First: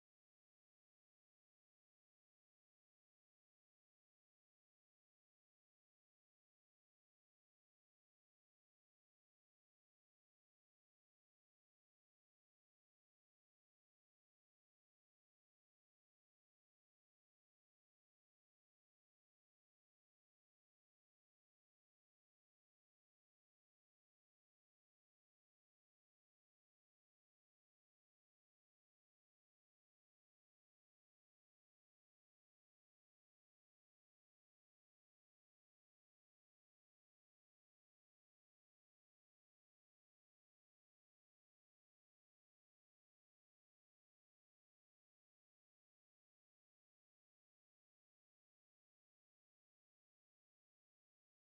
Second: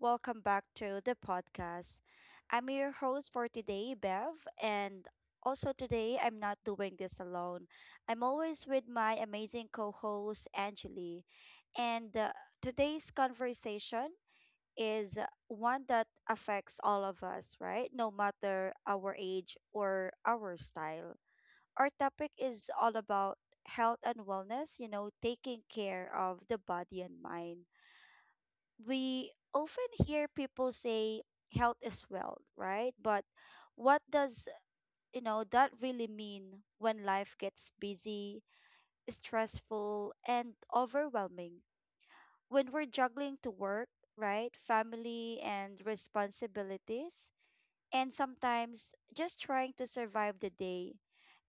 Welcome back to the podcast. I'm your host for today, Bev, and also today I'm not doing this alone. I'm always with my amazing co host, Angeli. And today's conversation is one that affects all of us, right? No matter our age or our style. Our topic is all about health and wellness, taking care of the body and mind. We often hear people say health is wealth, right? But what does that really mean when life gets busy, stressful, and overwhelming? When we're juggling to work, right, family and responsibilities, and sometimes just trying to survive the day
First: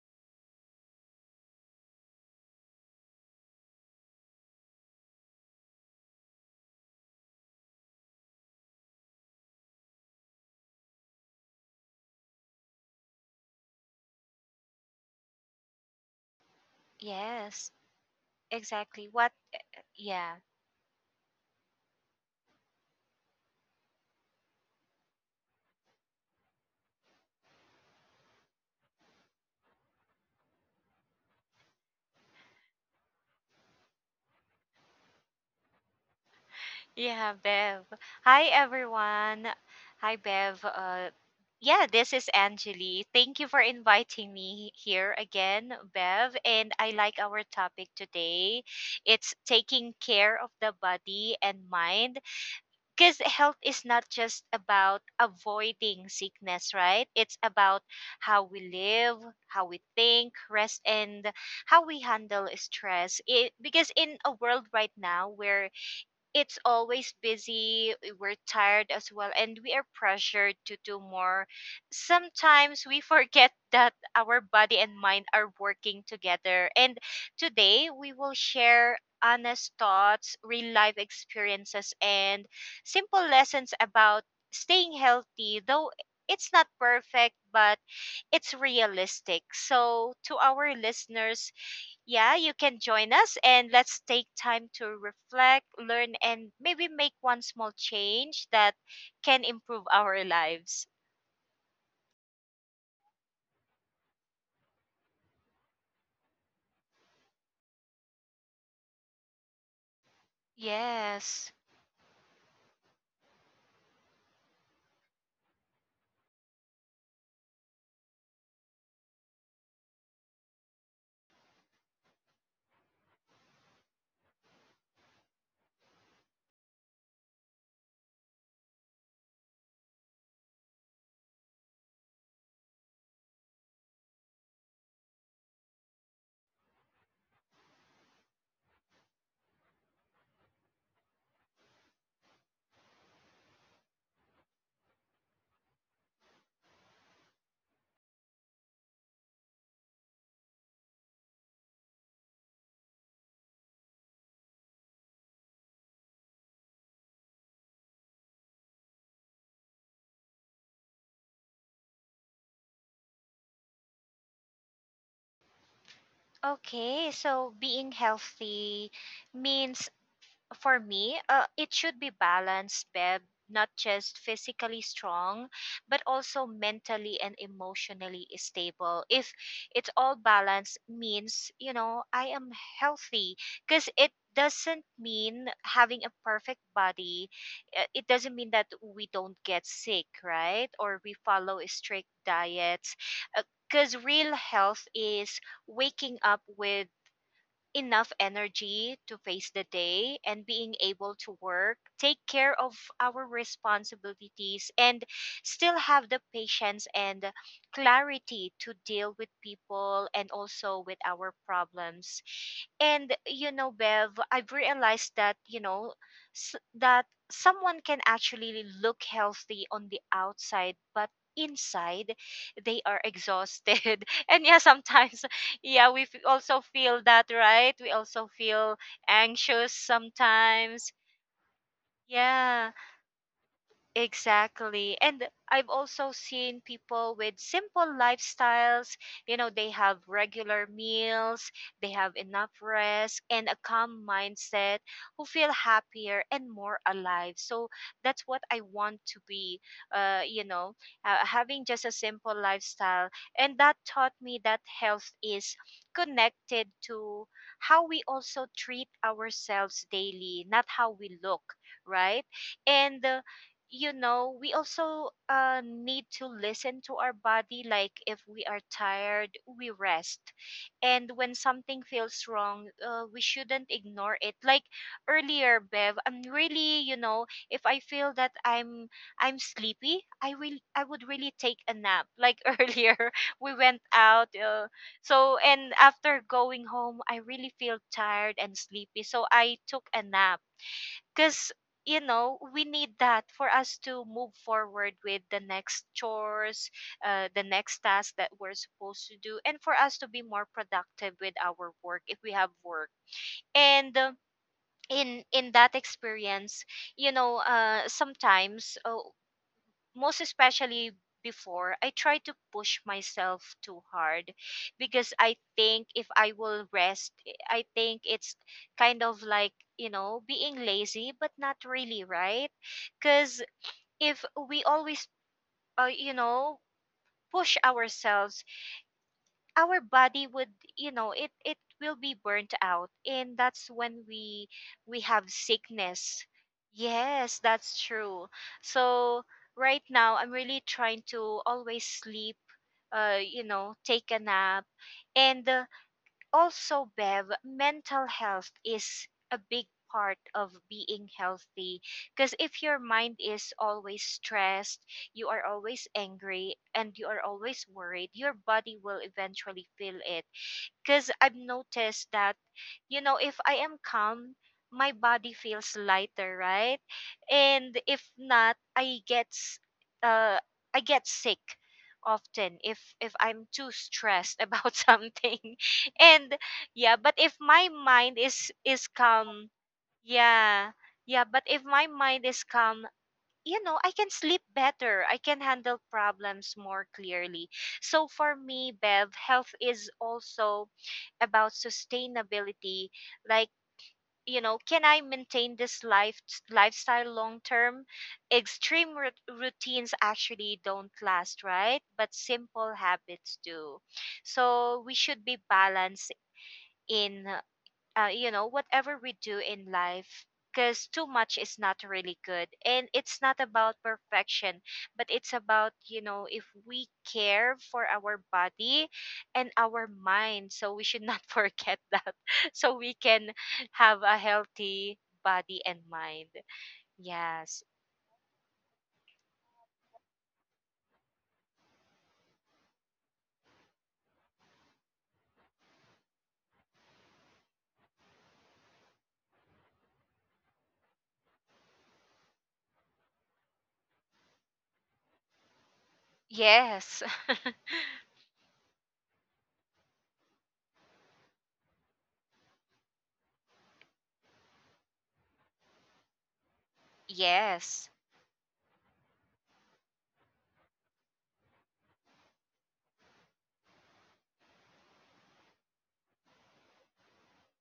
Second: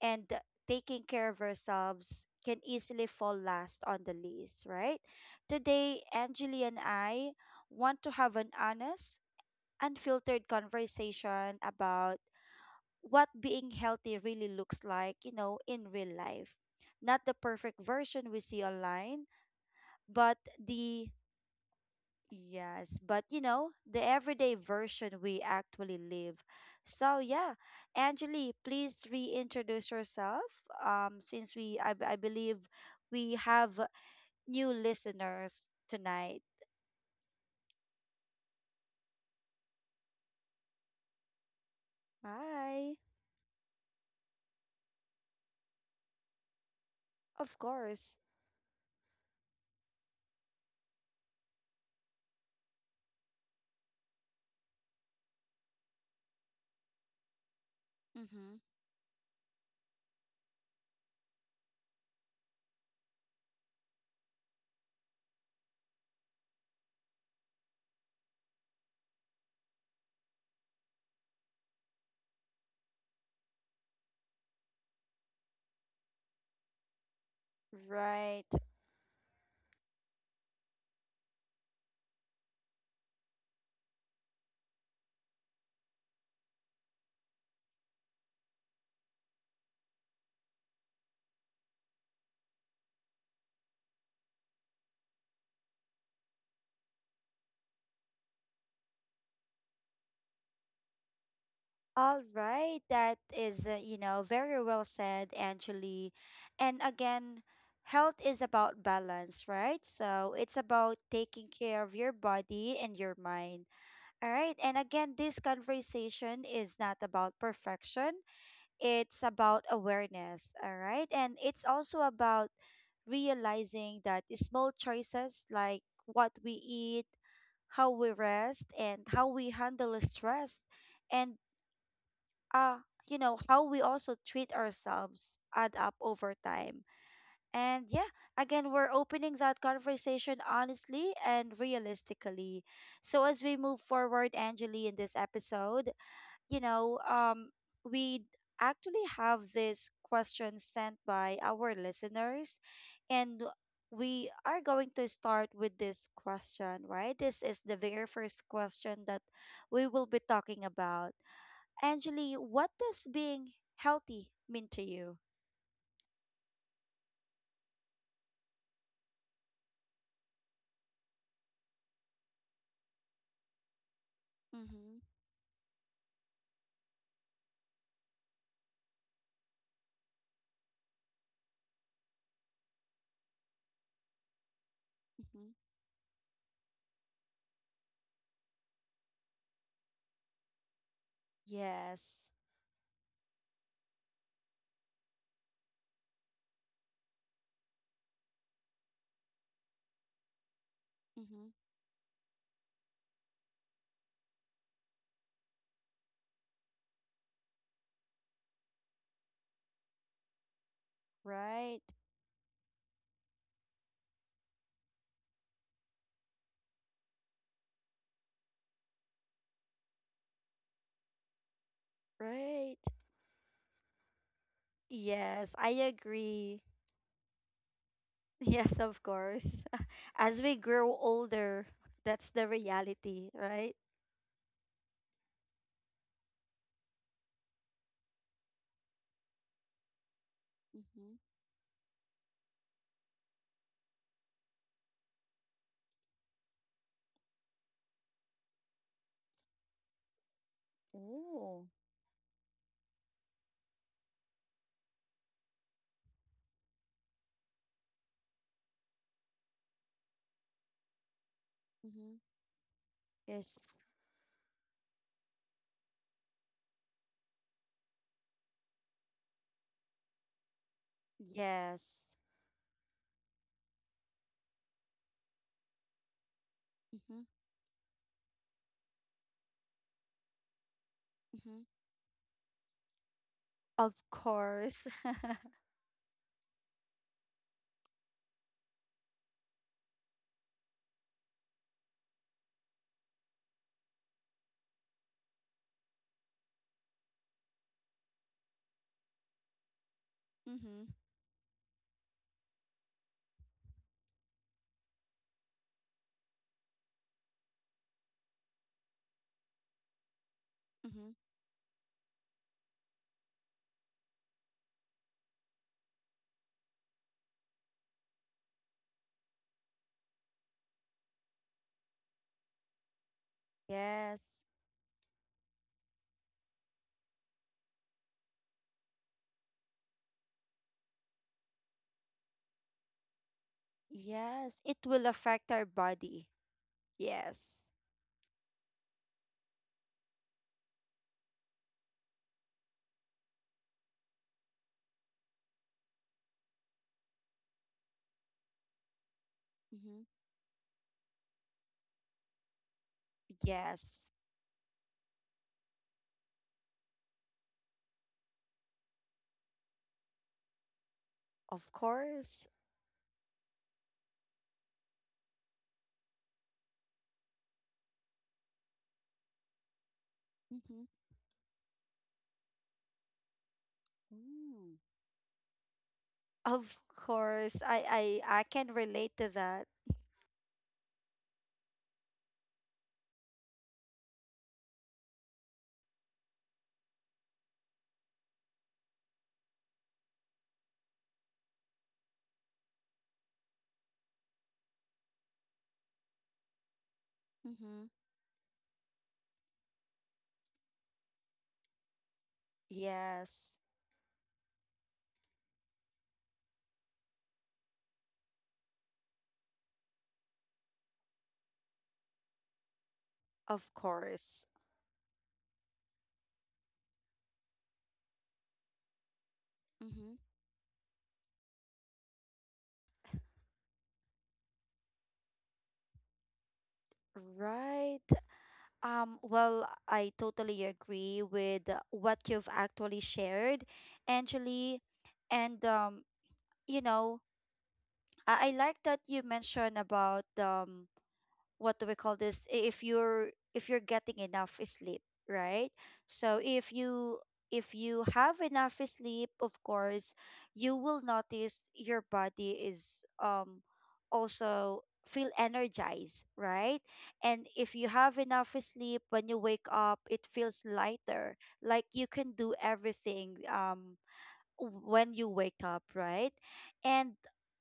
and taking care of ourselves can easily fall last on the list, right? Today, Angeli and I want to have an honest, unfiltered conversation about what being healthy really looks like, in real life. Yes, Not the perfect exactly. version What? we see online, Yeah, but the yes, but the everyday version we actually live. So, yeah, Angeli, please reintroduce yourself. Since I believe we have new listeners tonight. yeah, Bev. Hi, everyone. Hi, Bev. Yeah, this is Hi, Anjali. Thank you for inviting me here again, Bev. And I like our of topic course. today. It's taking care of the body and mind because health is not just about avoiding sickness, right? It's about how Mm-hmm. we live, how we think, rest, and how we handle stress. Because in a world right now where it's always busy, we're tired as well and we are pressured to do more. Sometimes we forget that our body and mind are working together, and today we will Right. share honest thoughts, real life experiences, and simple lessons about staying healthy, though it's not perfect but it's realistic. So to our listeners, yeah, you can join us and let's take time to reflect, learn, and maybe make one small change that can improve our lives. All right. That is, very well said, Angeli. And again, health is about balance, right? So it's about Yes. taking care of your body and your mind. All right. And again, this conversation is not about perfection, it's about awareness. All right. And it's also about realizing that the small choices like what we eat, how we rest, and how we handle stress, and how we also treat ourselves add up over time. And yeah, again, we're opening that conversation honestly and realistically. So as we move forward, Angeli, in this episode, you know, um, we actually have this question sent by our listeners, and we are going to start with this question, right? This is the very first question that we will be talking about. Angeli, what does being healthy mean to you? Okay, so being healthy means for me, it should be balanced, Beb, not just physically Mm-hmm. strong, but also mentally and emotionally stable. If it's all balanced, means, you know, I am healthy, because it doesn't mean Mm-hmm. having a perfect body. It doesn't mean that we don't get sick, right? Or we follow strict Yes. diets. Because real health is waking up with enough energy to face the day and being able to Mm-hmm. work, take care of our responsibilities, and still have the patience and clarity to deal with people and also with our Right. problems. And, you know, Bev, I've realized that, you know, that someone can actually look healthy on the outside, but inside Right. they are exhausted and yeah sometimes Yes, I yeah, also agree. feel that, right? We also feel Yes, of course. anxious As we sometimes. grow older, that's the Yeah. reality, right? Exactly. And I've also seen people with simple lifestyles. You know, they have regular Mm-hmm. meals, they have enough rest, and a calm mindset, who feel happier and more alive. So that's what I want to be, you know, having Ooh. just a simple lifestyle. And that taught me that health is connected to how we also treat ourselves daily, not how we look, Mm-hmm. right? And Yes. you know, we also need to listen to our body. Like if we are tired, we rest. And when something Yes. feels wrong, we shouldn't ignore it. Like earlier, Bev, I'm really, you Mm-hmm. know, if I feel that I'm sleepy, I would really take Mm-hmm. a nap. Like earlier, we went Of out. Course. So and after going home, I really feel tired and sleepy. So I took a nap because, you know, we need that for us to move forward with the next chores, the next task that we're supposed to do, and for us to be more Mm-hmm. productive with our work if we have work. And in that experience, you know, sometimes, most especially Mm-hmm. before, I try to push myself too hard because I think if I will rest, I think it's kind of like, you know, being lazy, but not really, right? Because if Yes. we always, you know, push ourselves, our body would, you know, it will be burnt out, and that's when we Yes. It we will have affect our sickness. body. Yes, Yes. that's true. So right now I'm really trying to always sleep, you know, take a nap. And also Bev, mental health is a big Mm-hmm. part of being healthy, because if your mind is always Yes. stressed, you are always angry and you are always worried, your body will eventually feel it. Because I've Of noticed that, course. you know, if I am calm, my body feels lighter, right? And if not, uh, I Mm-hmm. get sick often if I'm too stressed about Mm. something. And Of yeah, but if course. my mind I is can is relate to calm, that. yeah, yeah, but if my mind is calm, you know, I can sleep better. I can handle problems more clearly. So for me, Bev, health is also about sustainability. Like, you know, can I maintain this lifestyle long term? Mm-hmm. Extreme rut routines actually don't last, right? But simple habits Yes. do. So we should be balanced in, you know, whatever we do in life, because too much is not really good. And it's not about Of course. perfection, but it's about, you know, if we care for our body and our Mm-hmm. mind. So we should not forget that. So we can have a healthy body and mind. Yes. Right. Well, I totally agree with what you've actually shared, Angeli. And you know, I like that you mentioned about what do we call this, if you're getting enough sleep, right? So if Yes. you have enough sleep, of course you will notice your body is also feel energized, right? And if Yes. you have enough sleep, when you wake up, it feels lighter, like you can do everything, when you wake up, right? And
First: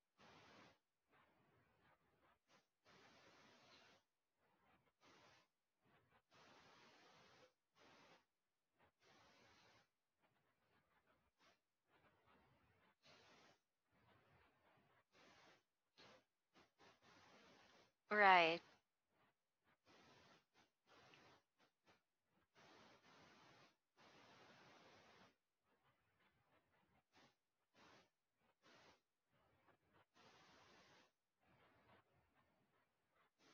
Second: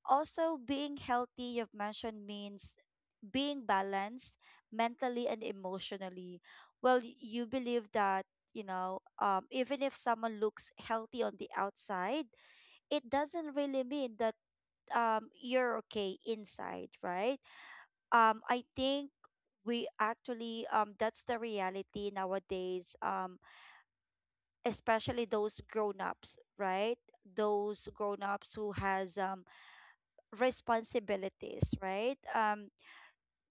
also being healthy, you've mentioned, means being balanced mentally and emotionally. Well, you believe that, even if someone looks healthy on the outside, it doesn't really mean that, you're okay inside, right? Right. I think we actually, that's the reality nowadays, especially those grown-ups, right? Those grown-ups who has responsibilities, right? um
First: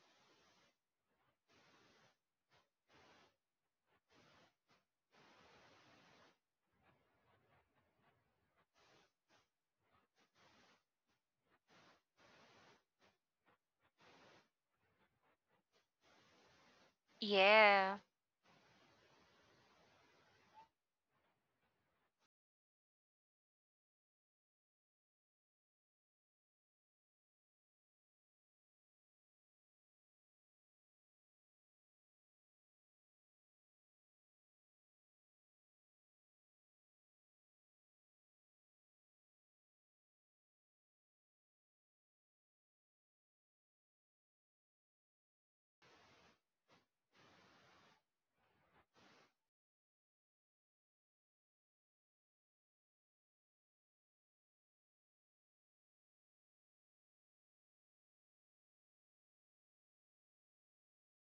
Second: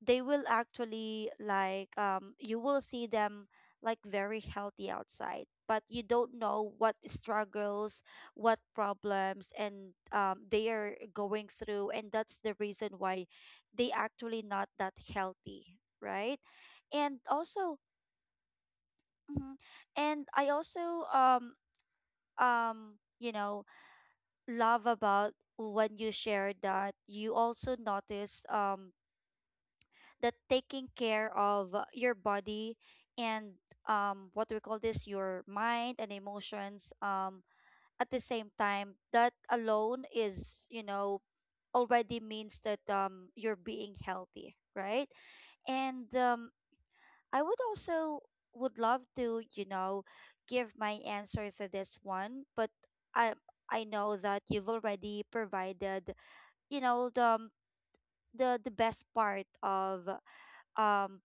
they will actually, like, you will see them like very healthy outside, but you don't know what struggles, what problems, and, they are going through, and that's the reason why they actually not that healthy, right? and also Yeah. mhm, and I also, um you know love about when you shared that you also notice, that taking care of, your body and, what we call this, your mind and emotions, at the same time, that alone is, already means that, you're being healthy, right? And, I would also, would love to, give my answers to this one, but i I know that you've already provided, the, best part of, um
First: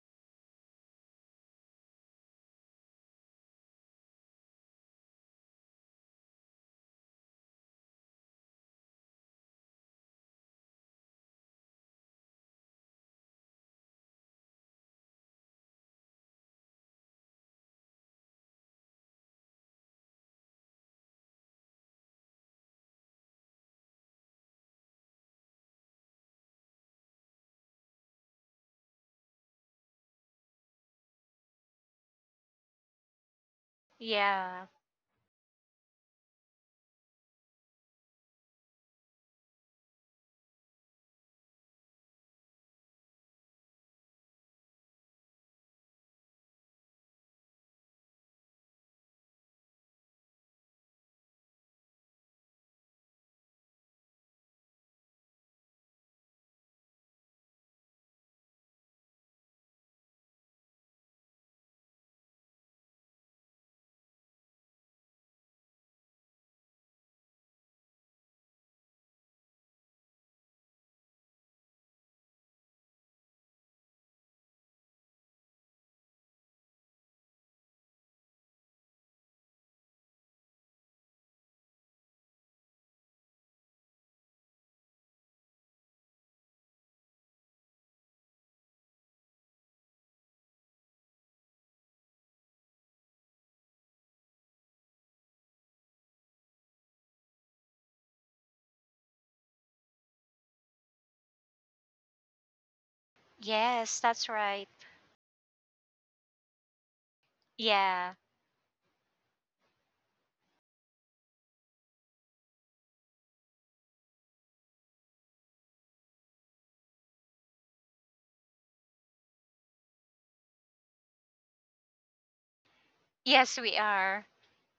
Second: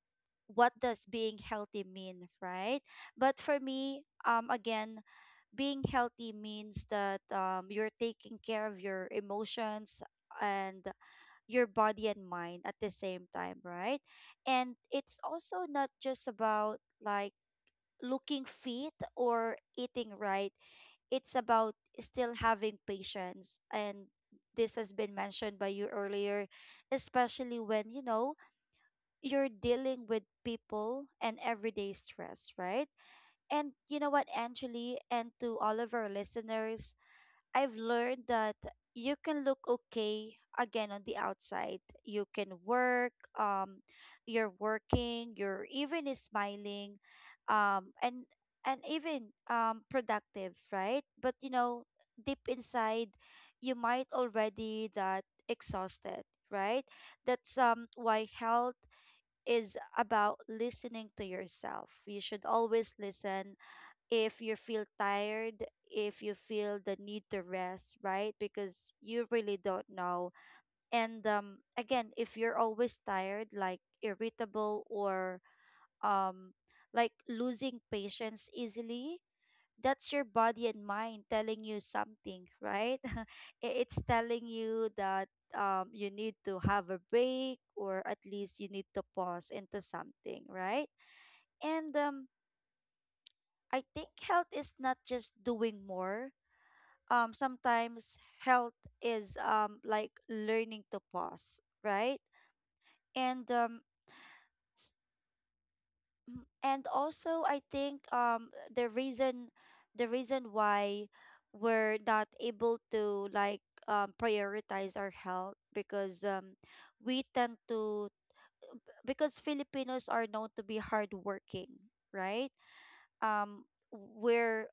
what does being healthy mean, right? But for me, again, being healthy means that you're taking care of your emotions and your body and mind at the same time, right? And it's also not just about like looking fit or eating right. It's about still having patience, and this has been mentioned by you earlier, especially when, you're dealing with people and everyday stress, right? And you know what, Yeah. Angeli, and to all of our listeners, I've learned that you can look okay again on the outside. You can work, um, you're working, you're even smiling, and even productive, right? But you know, deep inside, you might already that exhausted, right? That's why health is about listening to yourself. You should always listen if you feel tired, if you feel the need to rest, right? Because you really don't know. And again, if you're always tired, like irritable or, um, like losing patience easily, that's your body and mind telling you something, right? It's telling you that, you need to have a break, or at least you need to pause into something, right? And I think health is not just doing more. Sometimes health is, like, learning to pause, right? And um, Yes, that's right. And also, I Yeah. think the reason, why we're not able to, like, prioritize our health, because we tend to, because Filipinos are known to be hardworking, right? Yes, Um, we are. we're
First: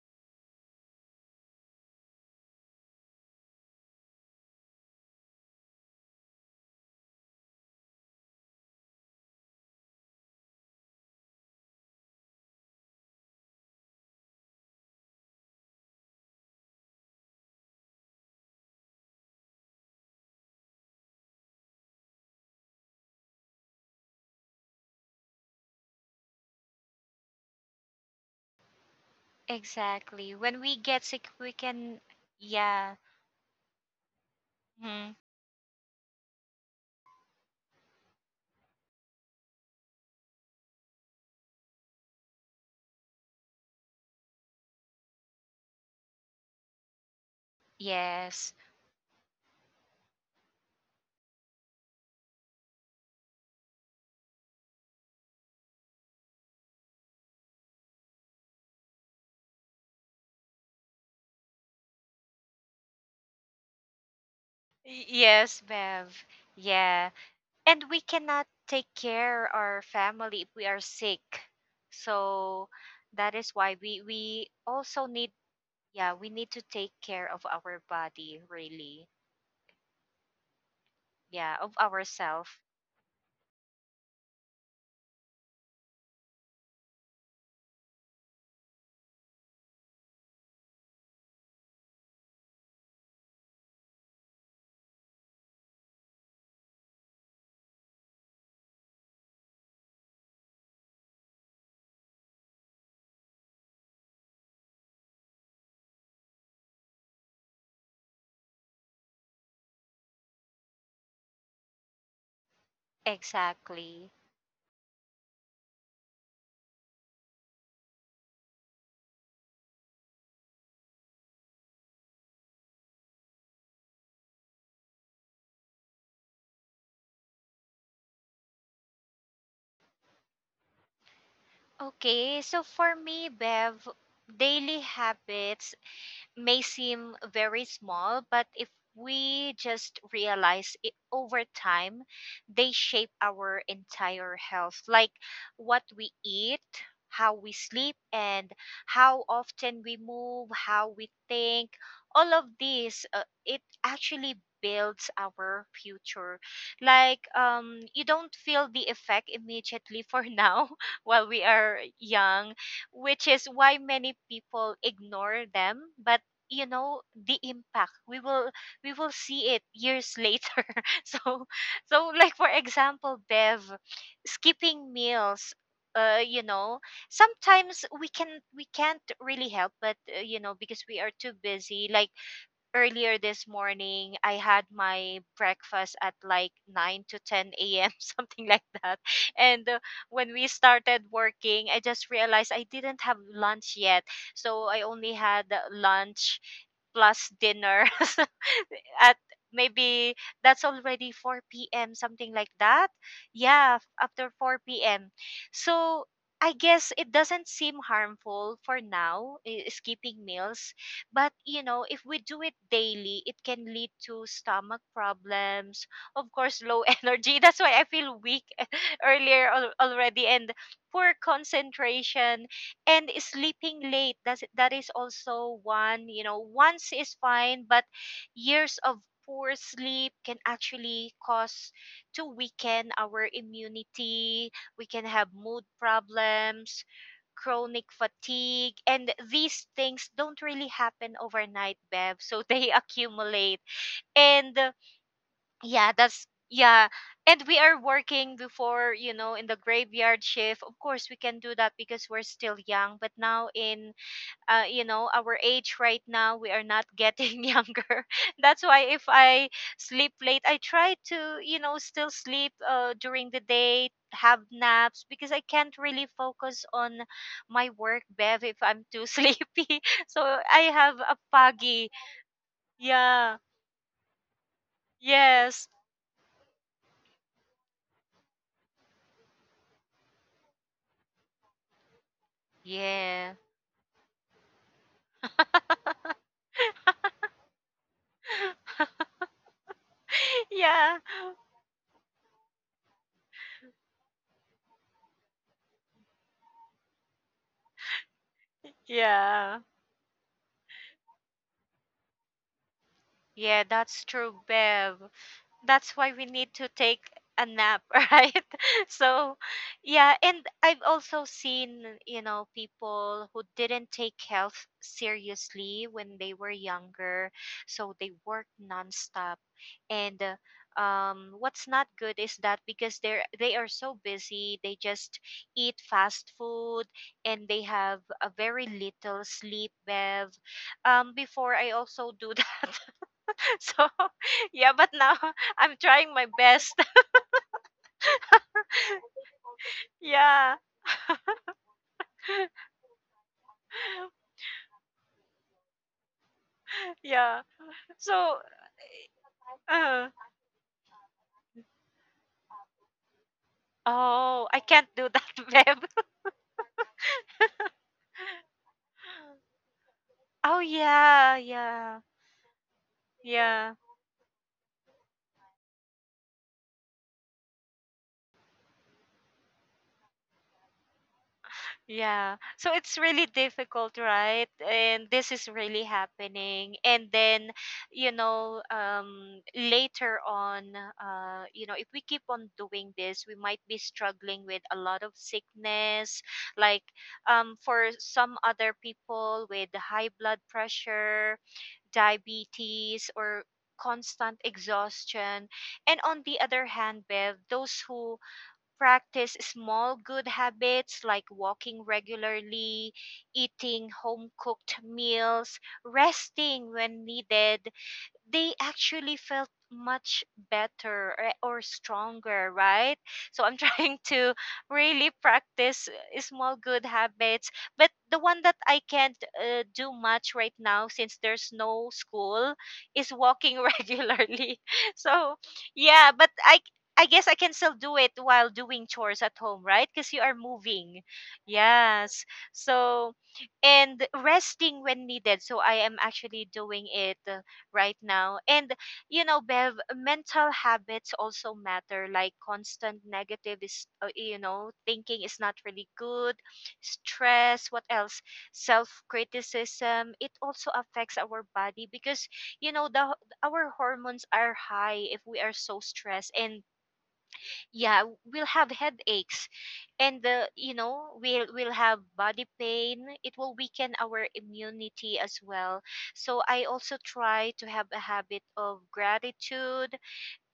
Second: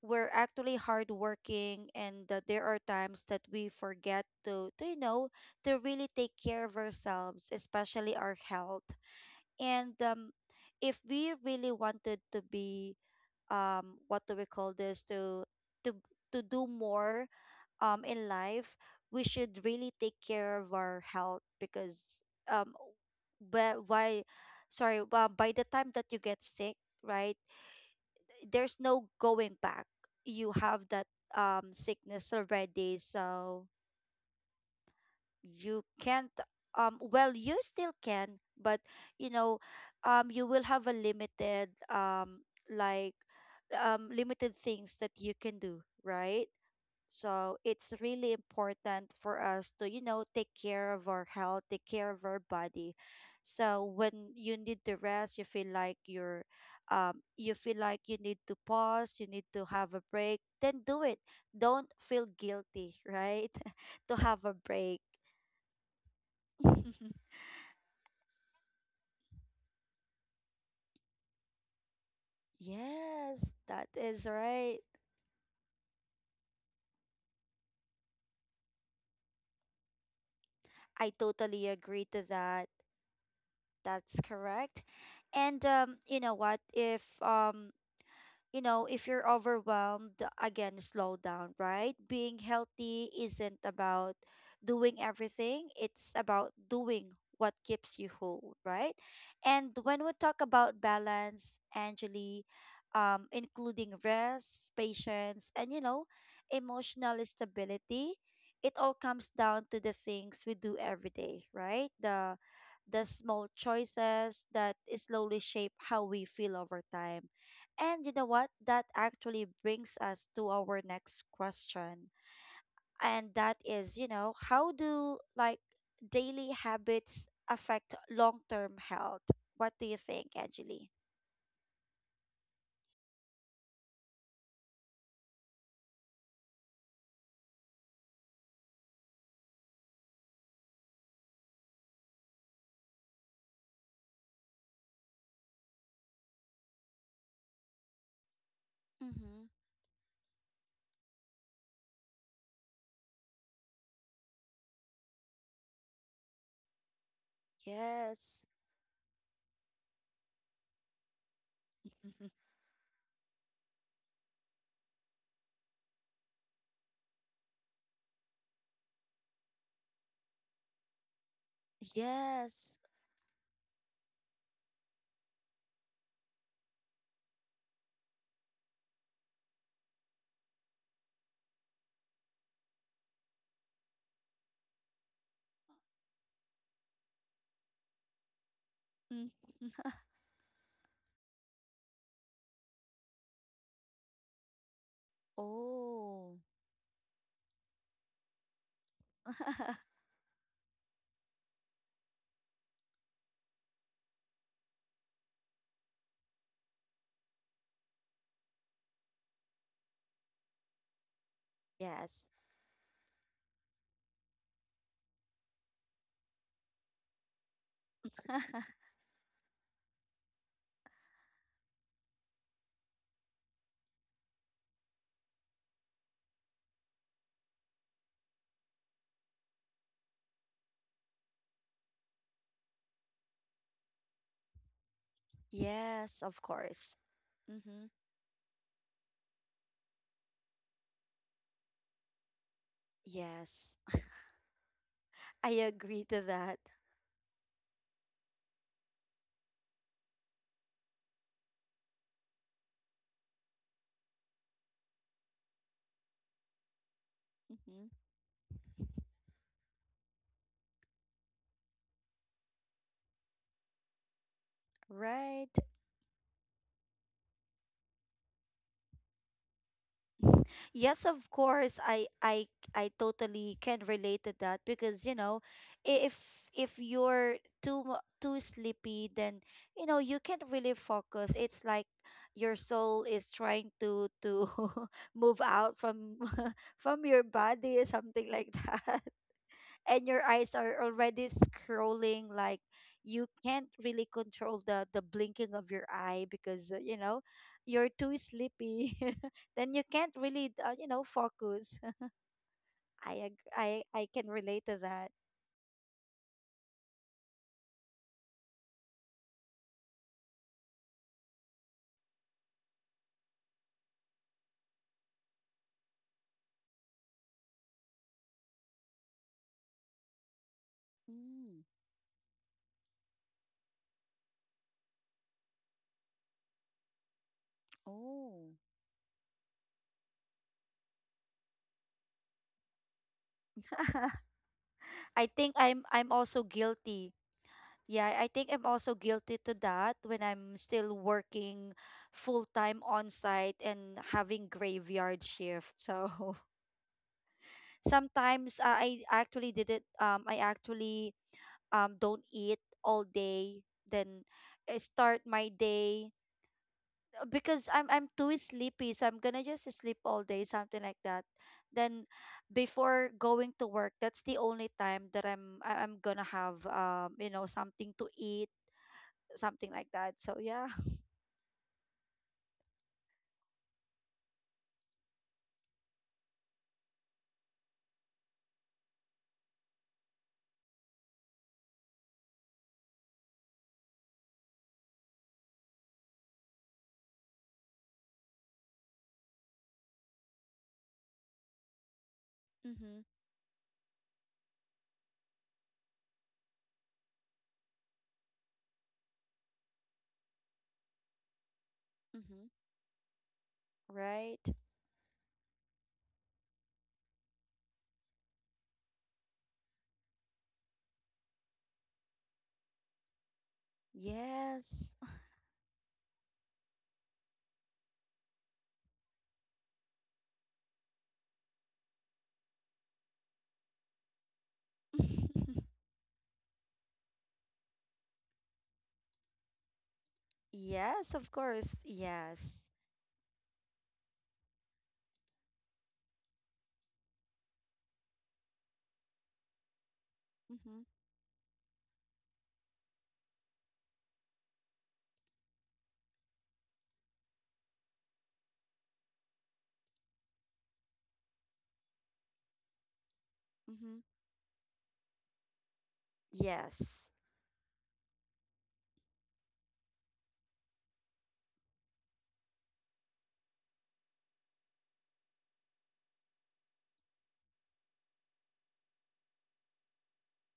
we're actually hardworking, and that there are times that we forget to, to really take care of ourselves, especially our health. And if we really wanted to be, what do we call this, to, to to do more, in life, we should really take care of our health, because, um, but why, by the time that you get sick, right? There's no going back. Exactly. You When we have get that sick, we can, sickness yeah. already, so Hmm. you can't, well, you still can, but, you know, you will have a limited, like limited things that you can do, right? So it's really Yes. important for us to, take care of our health, take care of our body. So when you need to rest, you feel like you need to pause, you need to have a break, then do it. Don't feel guilty, right? To have a break. Yes, Bev. Yeah. And we cannot take care our family if we are sick. So that is Yes, why that we is we right. also need, yeah, we need to take care of our body really. I Yeah, of totally agree to ourselves. that. That's correct. And, you know what? If you're overwhelmed, again, slow down, right? Being healthy isn't about doing everything, it's about doing what keeps you whole, right? And when we talk about balance, Angeli, including rest, patience, and, you know, emotional stability, it all comes down to the things we do every day, right? The small Exactly. choices that slowly shape how we feel over time. And you know what? That actually brings us to our next question. And that is, you know, how do, like, daily habits affect long term health? What do you think, Angeli? Okay, so for me, Bev, daily habits may seem very small, but if we just realize it over time, they shape our entire health, like what we eat, how we sleep, and how Mm-hmm. often we move, how we think. All of these, it actually builds our future. Like, you don't Yes. feel the effect immediately for now while we are young, which is why many people ignore them. But you know the impact we will see it years later. so so like for Yes. example, Bev, skipping meals, you know, sometimes we can't really help, but you know, because we are too busy. Like earlier this morning I had my breakfast at like 9 to 10 a.m. something like that. Mm. And when we started working, I just realized I didn't have lunch yet. So I only had Oh. lunch plus dinner at maybe that's already 4 p.m., something like that. Yeah, after 4 p.m. So I guess it doesn't seem harmful for now, skipping meals. But, you know, if we Yes. do it daily, it can lead to stomach problems, of course, low energy. That's why I feel weak earlier already, and poor concentration, and sleeping late. That is also one, you know, once is fine, but years of poor sleep can actually cause to weaken our immunity. We can have mood Yes, of problems, course. Mm-hmm. chronic fatigue, and these things don't really happen overnight, Bev. So they accumulate. Yes. And I yeah, agree to that's that. yeah. And we are working before, you know, in the graveyard shift. Of course, we can do that because we're still young. But now in, you know, our age right now, we are not getting Mm-hmm. younger. That's why if I sleep late, I try to, you know, still sleep during the day, have naps because I Right. can't really focus on my work, Bev, if I'm too sleepy. So I have Yes, a of course. foggy. I Yeah. totally can relate to that, because, Yes. If you're, too sleepy, then, you can't really focus. It's like your soul is Yeah. trying to move out from from your body, something like that. And your eyes are Yeah. already scrolling, like you can't really control the blinking of your eye, because, you know, you're too sleepy. Yeah. Then you can't really, focus. I ag- Yeah, I that's can true, relate to Bev. that. That's why we need to take a nap right? So yeah, and I've also seen, you know, people who didn't take health seriously when they were younger. So they work nonstop. And Mm. what's not good is that because they are so busy, they just eat fast food and they have Oh. a very little sleep, Bev. Before I also do that. So, yeah, but now I think I'm I'm trying my also best. guilty. Yeah, I think I'm also guilty to that when I'm Yeah. still working full time on site and having graveyard shift. So Yeah. So, sometimes, I actually didn't, uh, I actually, don't eat all day, then oh, I I can't do start that, my babe. day, because I'm too sleepy, so I'm gonna just sleep all day, Oh, something like that. yeah, yeah, Then before going to yeah. work, that's the only time that I'm, I'm gonna have, you know, something to eat, something like that. So, yeah. Yeah. So it's really difficult, right? And this is really happening. And then, you know, later on, you know, if we keep on doing this, we might be struggling with a lot of sickness. Like, for some other people with high blood pressure, Mm-hmm. diabetes, or constant exhaustion. And on the other hand, Bev, those who practice small good habits like walking Mm-hmm. regularly, eating home Right. cooked meals, resting when needed, they actually felt much better, or stronger, right? So I'm trying to Yes. really practice small good habits. But the one that I can't do much right now, since there's no school, is walking regularly. So, yeah, but I guess I can still do it while doing chores at home, right? Because you are moving. Yes, of course. Yes. Yes. So, and resting when needed. So I am actually doing it right now. And, you know, Bev, mental Mm-hmm. habits also matter, like constant you know, thinking is not really good, stress, what else? Self criticism. It also affects our body because, you know, the our Mm-hmm. hormones are high if we are so stressed, and Yes. yeah, we'll have headaches and you know, we'll have body pain. It will weaken our immunity as well. So I also try to have a habit of gratitude,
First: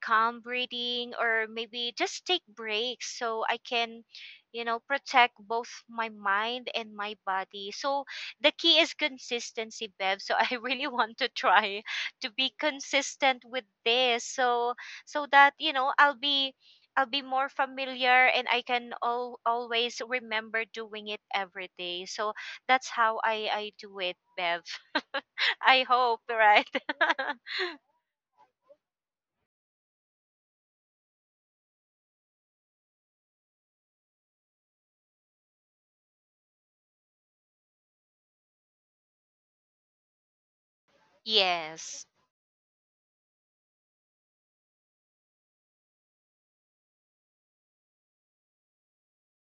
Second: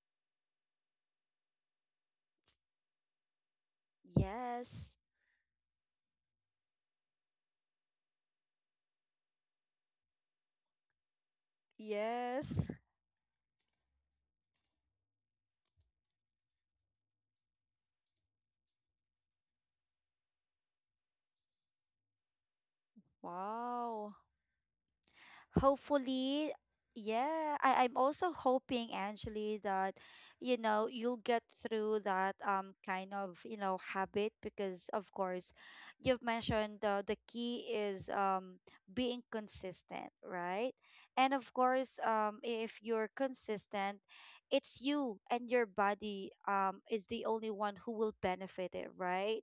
calm breathing, or maybe just take breaks so I can, you know, Yes. protect both my mind and my body. So the key is consistency, Bev. So I really want to try to be Yes. consistent with this so that, you know, I'll be more familiar and I can always remember doing it every day. So that's how I do Wow. it, Bev. I hope, Hopefully, right? yeah. I'm also hoping, Angeli, that, you know, you'll get through that kind of, you know, habit, because of course you've mentioned the key is, being consistent, right? And of course, Yes. If you're consistent, it's you and your body, is the only one who will benefit it, right?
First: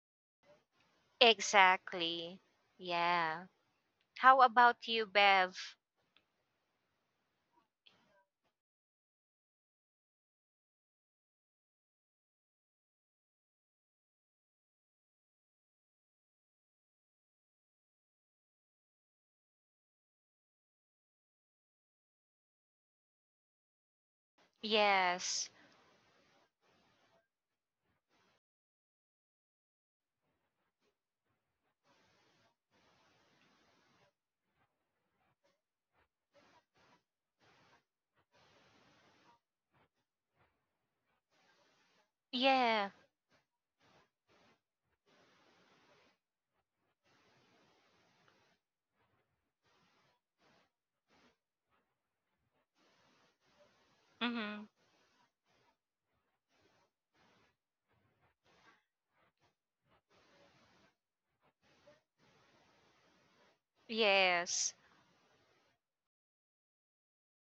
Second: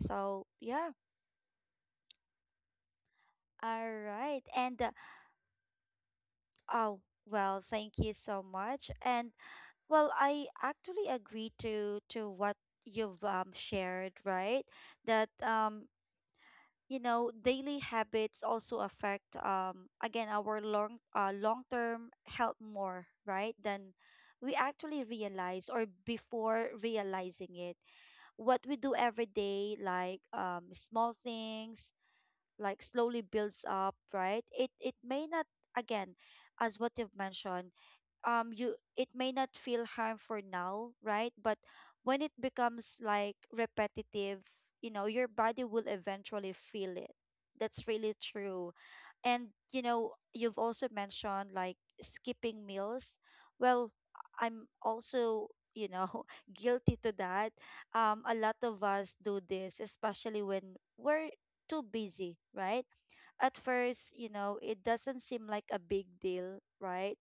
So yeah, Exactly. Yeah. all How right. And, about you, Bev? oh, well, thank you so much. And well, I actually agree to what you've, shared, right? That, you know, daily habits also affect, again, our long, long-term health more, right? Than we Yes. actually realize or before realizing it. What we do every day like small things like slowly builds up, right? It may not again, as what you've mentioned, you it may not feel harm for now, right? But when it Yeah. becomes like repetitive, you know, your body will eventually feel it. That's really true. And you know, you've also mentioned like skipping meals. Well, Mm-hmm. I'm also, you know, guilty to that. A lot of us do this, especially when we're too busy, right? At first, you Yes. know, it doesn't seem like a big deal, right?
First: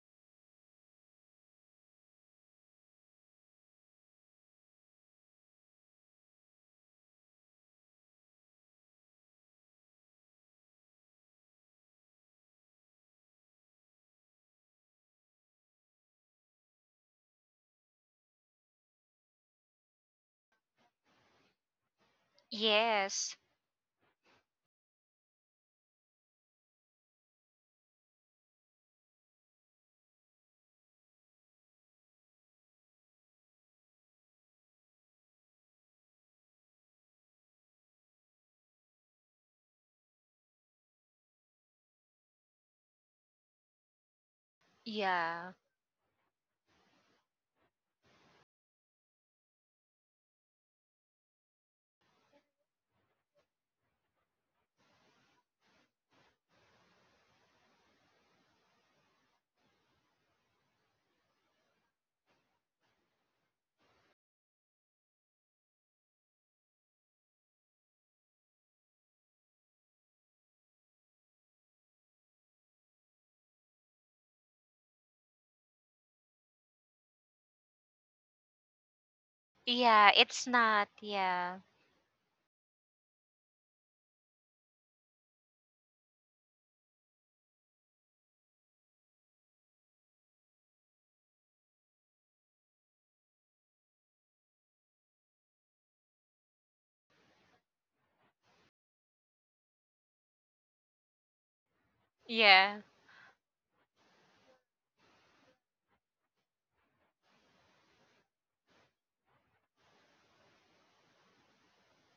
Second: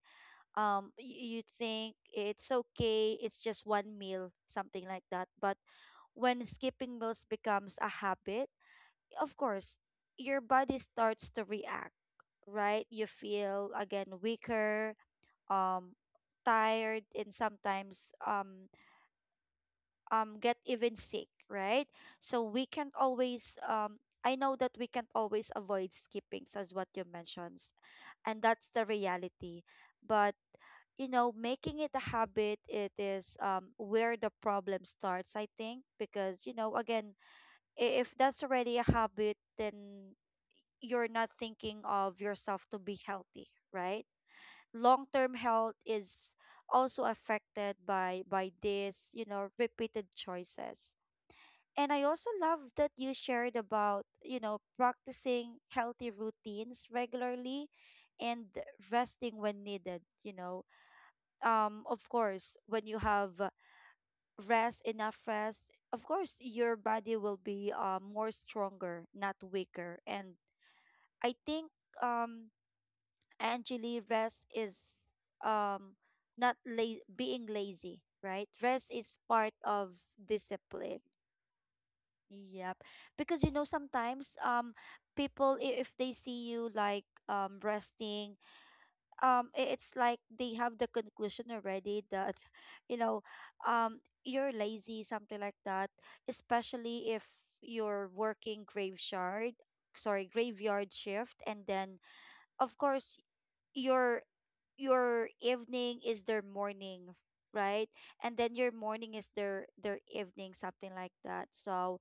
You think it's okay, it's just one meal, something like that. But when skipping meals becomes a habit, of course your body starts to react, right? You feel again weaker, um tired, and sometimes get even sick, right? So we can't Yes. always I know that we can't always avoid skippings as what you mentioned, and that's the reality. But you know, making it a habit, it is where the problem starts, I think, because, you know, again, if that's already a habit, then you're not thinking of yourself to be healthy, right? Long term Yeah. health is also affected by this, you know, repeated choices. And I also love that you shared about, you know, practicing healthy routines regularly and resting when needed, you know. Of course, when you have rest, enough rest, of course, your body will be more stronger, not weaker. And I think, um, Angeli, rest is um, not la- being lazy, right? Rest is part of Yeah, it's discipline. not. Yeah. Yep. Because you know sometimes people if they see you like resting, it's like they have the conclusion already that you know you're lazy, something like that, especially if you're working graveyard, sorry, graveyard shift. And then of Yeah. course your your evening is their morning, right? And then your morning is their evening, something like that. So,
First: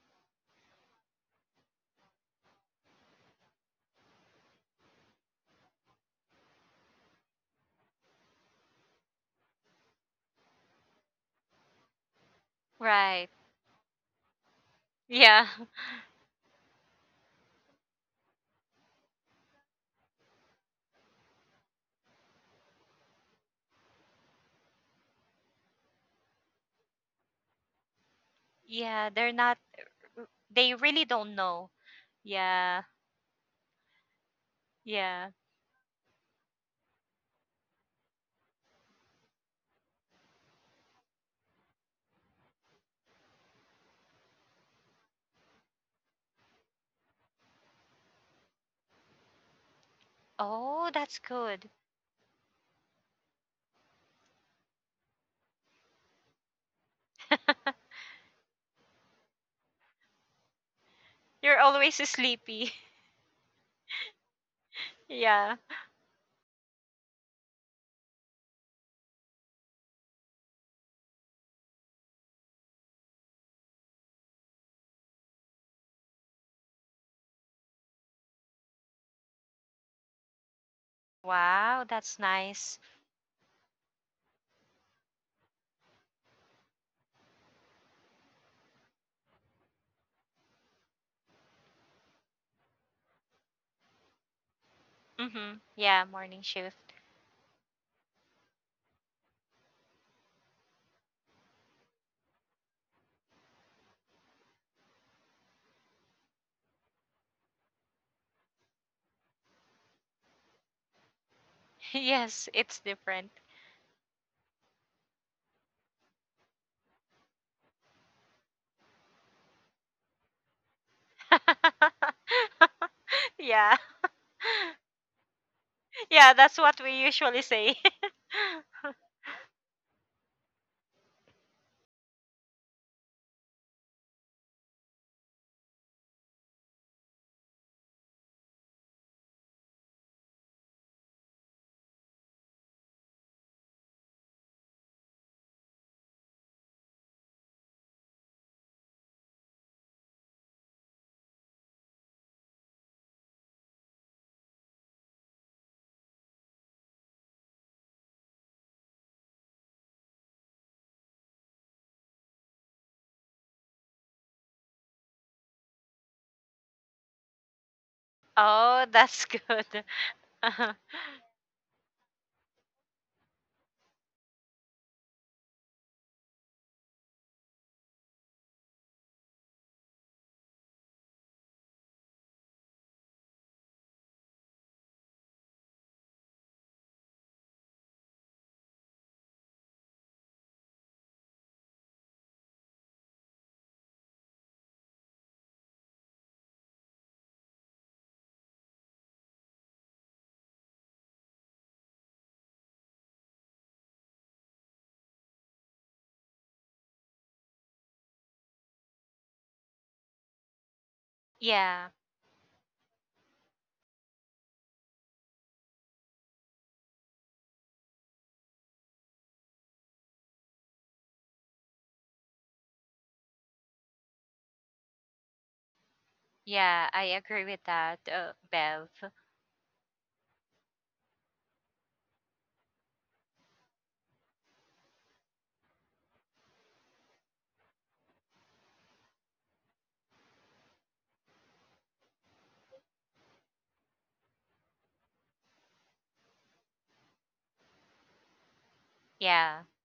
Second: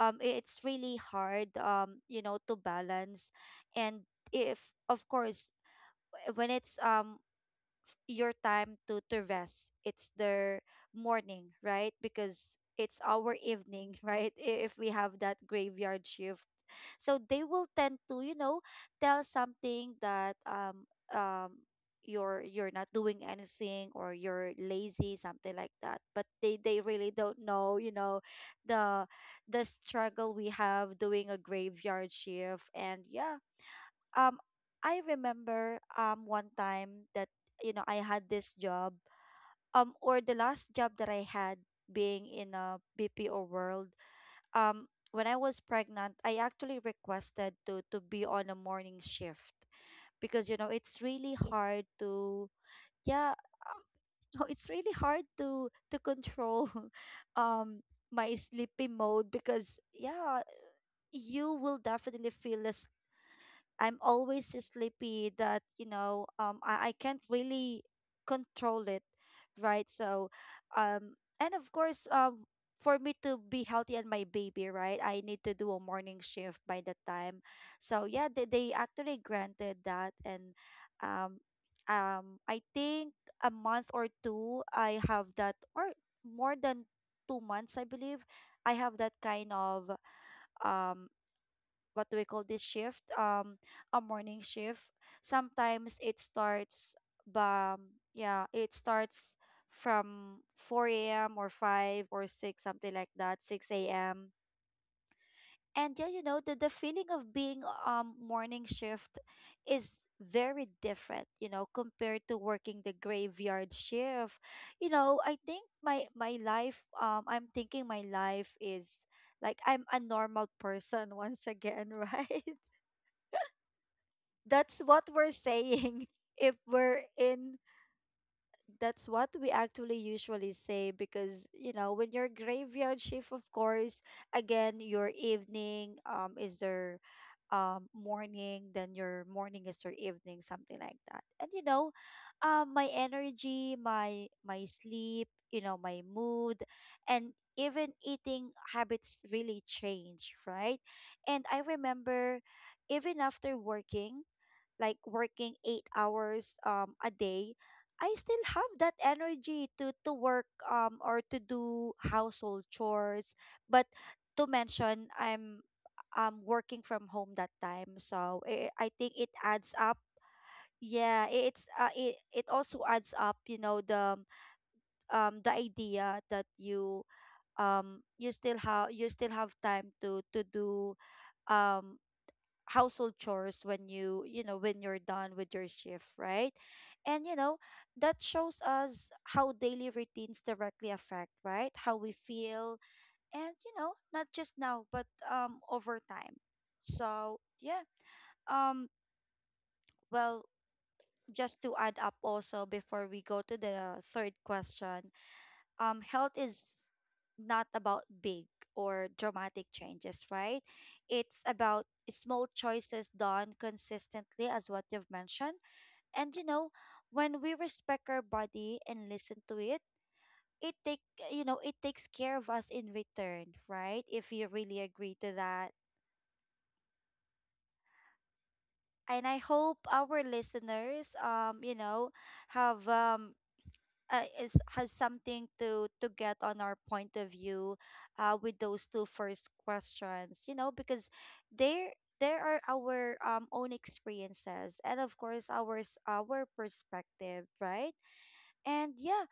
it's really hard, you know, to balance. And if of course, when it's your time to rest, it's their morning, right? Because it's Right. our evening, right? If we have Yeah. that graveyard shift, so they will tend to, you know, tell something that um you're not doing anything, or you're lazy, something like that. But they really don't know, you know, Yeah, the they're not, struggle they we really don't have know. doing a graveyard Yeah. shift. And yeah, Yeah. um I remember one time that, you know, I had this job, or the last job that I had, being in a BPO world. um when I was pregnant, I actually requested to be on a morning shift, because you know it's Oh, really that's hard good. to, yeah, um, no, it's really hard to control um my sleepy mode, because yeah, you will You're definitely always feel less. sleepy. I'm always sleepy, that, you Yeah. know, I can't really control it, right? So, and of course, for me to be healthy and my baby, right, I need to do a morning shift by that time. So, yeah, they, actually granted that. And um, Wow, that's I think nice. a month or two, I have that, or more than 2 months, I believe, I have that kind of. Um, what do we call this shift? A morning shift. Mhm. Sometimes it Yeah, morning starts, shift. Yeah, it starts from 4 a.m. or 5 or 6, something like that, 6 a.m. And yeah, you know, the, feeling of being morning shift is very different, you know, compared to working Yes, the it's different. graveyard shift. You know, I think my life, I'm thinking my life is like I'm a normal person once again, right? Yeah. That's what we're saying, if Yeah, that's we're what we in usually say. that's what we actually usually say, because you know when you're graveyard shift, of course, again your evening is their morning, then your morning is your evening, something like that. And you know, my energy, my sleep, you know, my mood, and even eating habits really change, right? And I remember, even after working, like working 8 hours a day, I still have that energy to work, or to do household chores. But to mention, I'm working from home that time, so I think Oh, it that's adds up. good. Uh-huh. Yeah, it's it also adds up. You know the idea that you still have time to do um household chores when you know when you're done with your shift, right? And you know, that shows us how daily routines directly affect, right, how we feel, and you know, not just now but over time. So yeah, um well just to add up also, before we go to the third question, health is not about big or dramatic changes, right? It's about Yeah. small choices done consistently, as what you've mentioned. And you know, when we respect our body and listen to it, it take you know, it takes care of us in return, right? If you really agree to that. Yeah, I agree with that, Bev. And I hope our listeners, you know, have is has something to get on our point of view, with those two first questions, you know, because there are our, own experiences, and of course ours, our perspective, right? And Yeah. yeah,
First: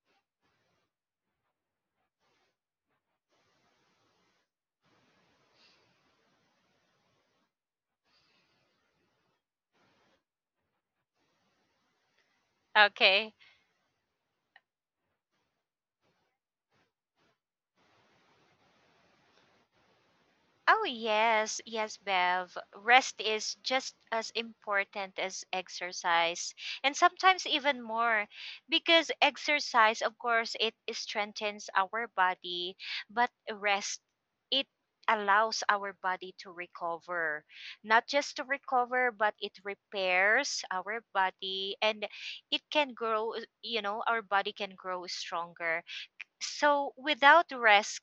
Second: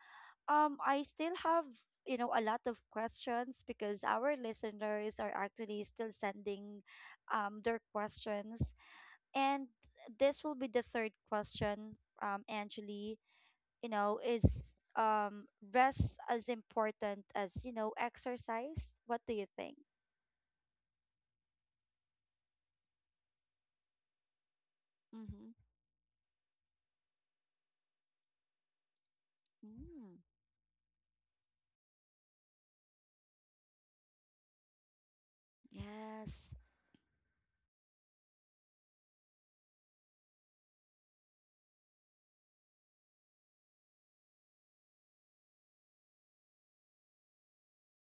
I still have, you know, a lot of questions, because our listeners are actually still sending their questions. And this will be the third question, Angeli, Okay. you know, is rest as important as, you know, exercise? What do you think? Oh, yes, yes, Bev. Rest is just as important as Mm-hmm. exercise, and sometimes even more, because exercise, Mm. of course, it strengthens our body, but rest, it allows our body Yes. to recover. Not just to recover, but it repairs our body and it can grow, you know, our body can grow stronger. So without rest,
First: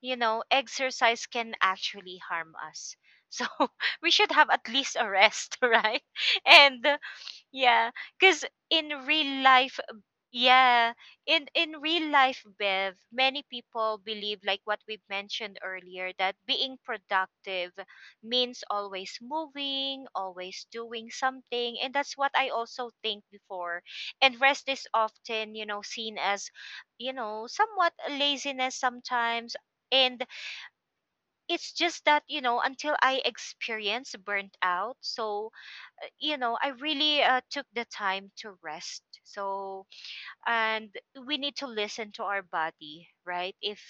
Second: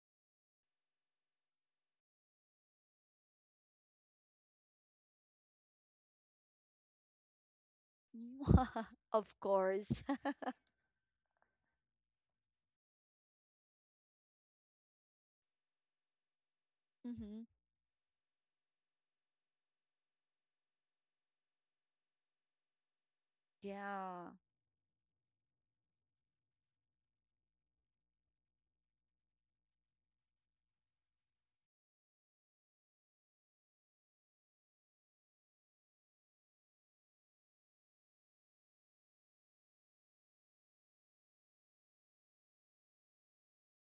you know, exercise can actually harm us. So we should have at least a rest, right? And yeah, because in Of real life, course. yeah, in real life, Bev, many people believe like what we mentioned earlier that being Mm-hmm. productive means always moving, always doing something, and that's what I also think before. Yeah. And rest is often, you know, seen as, you know, somewhat laziness sometimes. And it's just that, you know, until I experience burnt out. So you know, I really took the time to rest. So, and we need to listen to our body, right? If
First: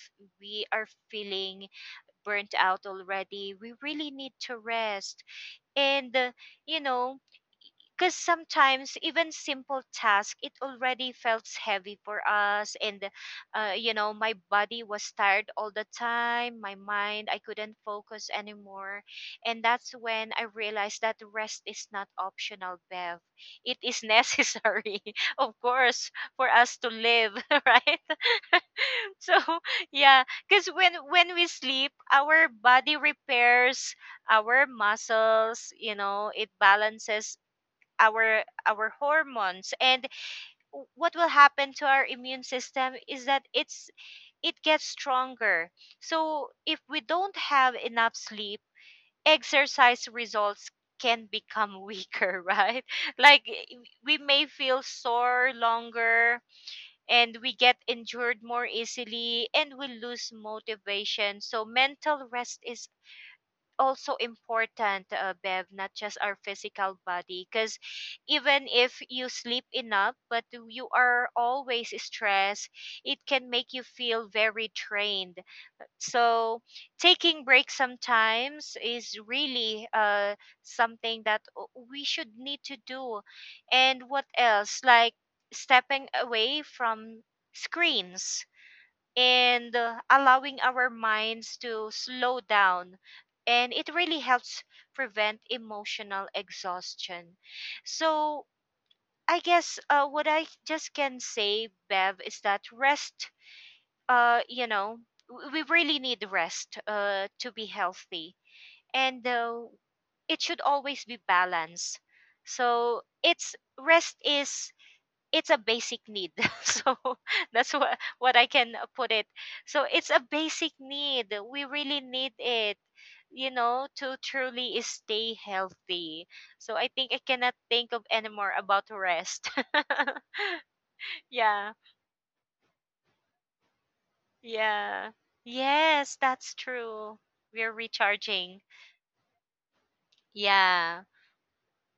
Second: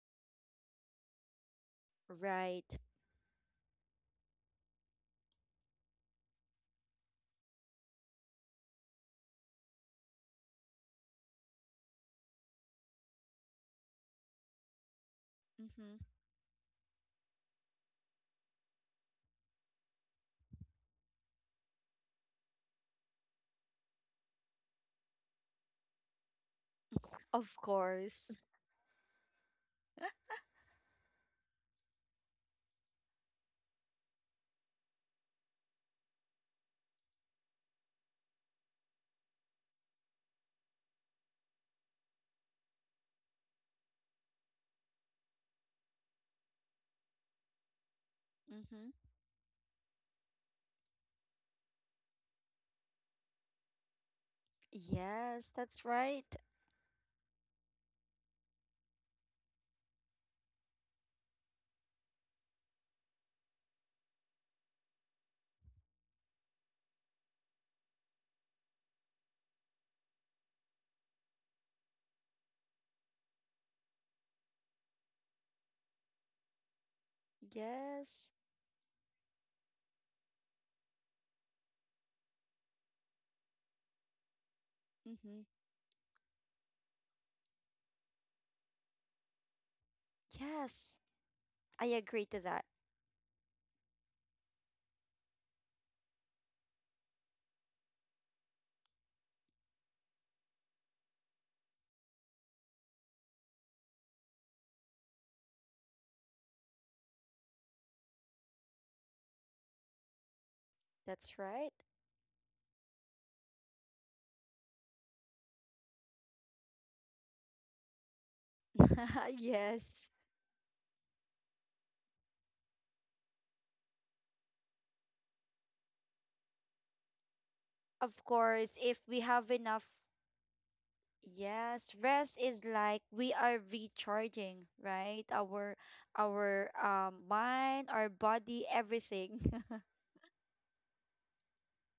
we are feeling burnt Right. out already, we really need to rest. And, you know, because sometimes even simple task it already felt heavy for us. And you know, my body was tired all the Mm-hmm. time, my mind I couldn't focus anymore. And that's when I realized that rest is not optional, Bev. It is necessary of course for us to live, Of right? course. So yeah, because when we sleep, our body repairs our muscles, you know, it balances our hormones. And what will happen to our immune system is that it gets stronger. So if we don't have enough sleep, Mm-hmm. exercise results can become weaker, right? Like we may feel Yes, sore that's right. longer, and we get injured more easily, and we lose motivation. So mental rest is also important, Bev, not just our physical body. Because even if you sleep enough, but you are always stressed, it can make you feel very drained. So, taking breaks Yes. sometimes is really something that we should need to do. And what else? Like Mm-hmm. stepping away from screens and allowing our Yes, minds I to agree slow to that. down. And it really helps prevent emotional exhaustion. So, I guess what I just can say, Bev, is that rest, you know, we really need rest to be healthy. And it should always be That's right. balanced. So, it's rest is, it's a basic need. So that's what I can put it. So Yes. it's a basic need. We really need it, you know, to truly stay healthy. So I think I cannot think of of anymore course about if we have rest. enough Yeah. Yes, rest is like we are recharging, Yeah. right? Our Yes, that's true. We're mind, our recharging. body, everything. Yeah,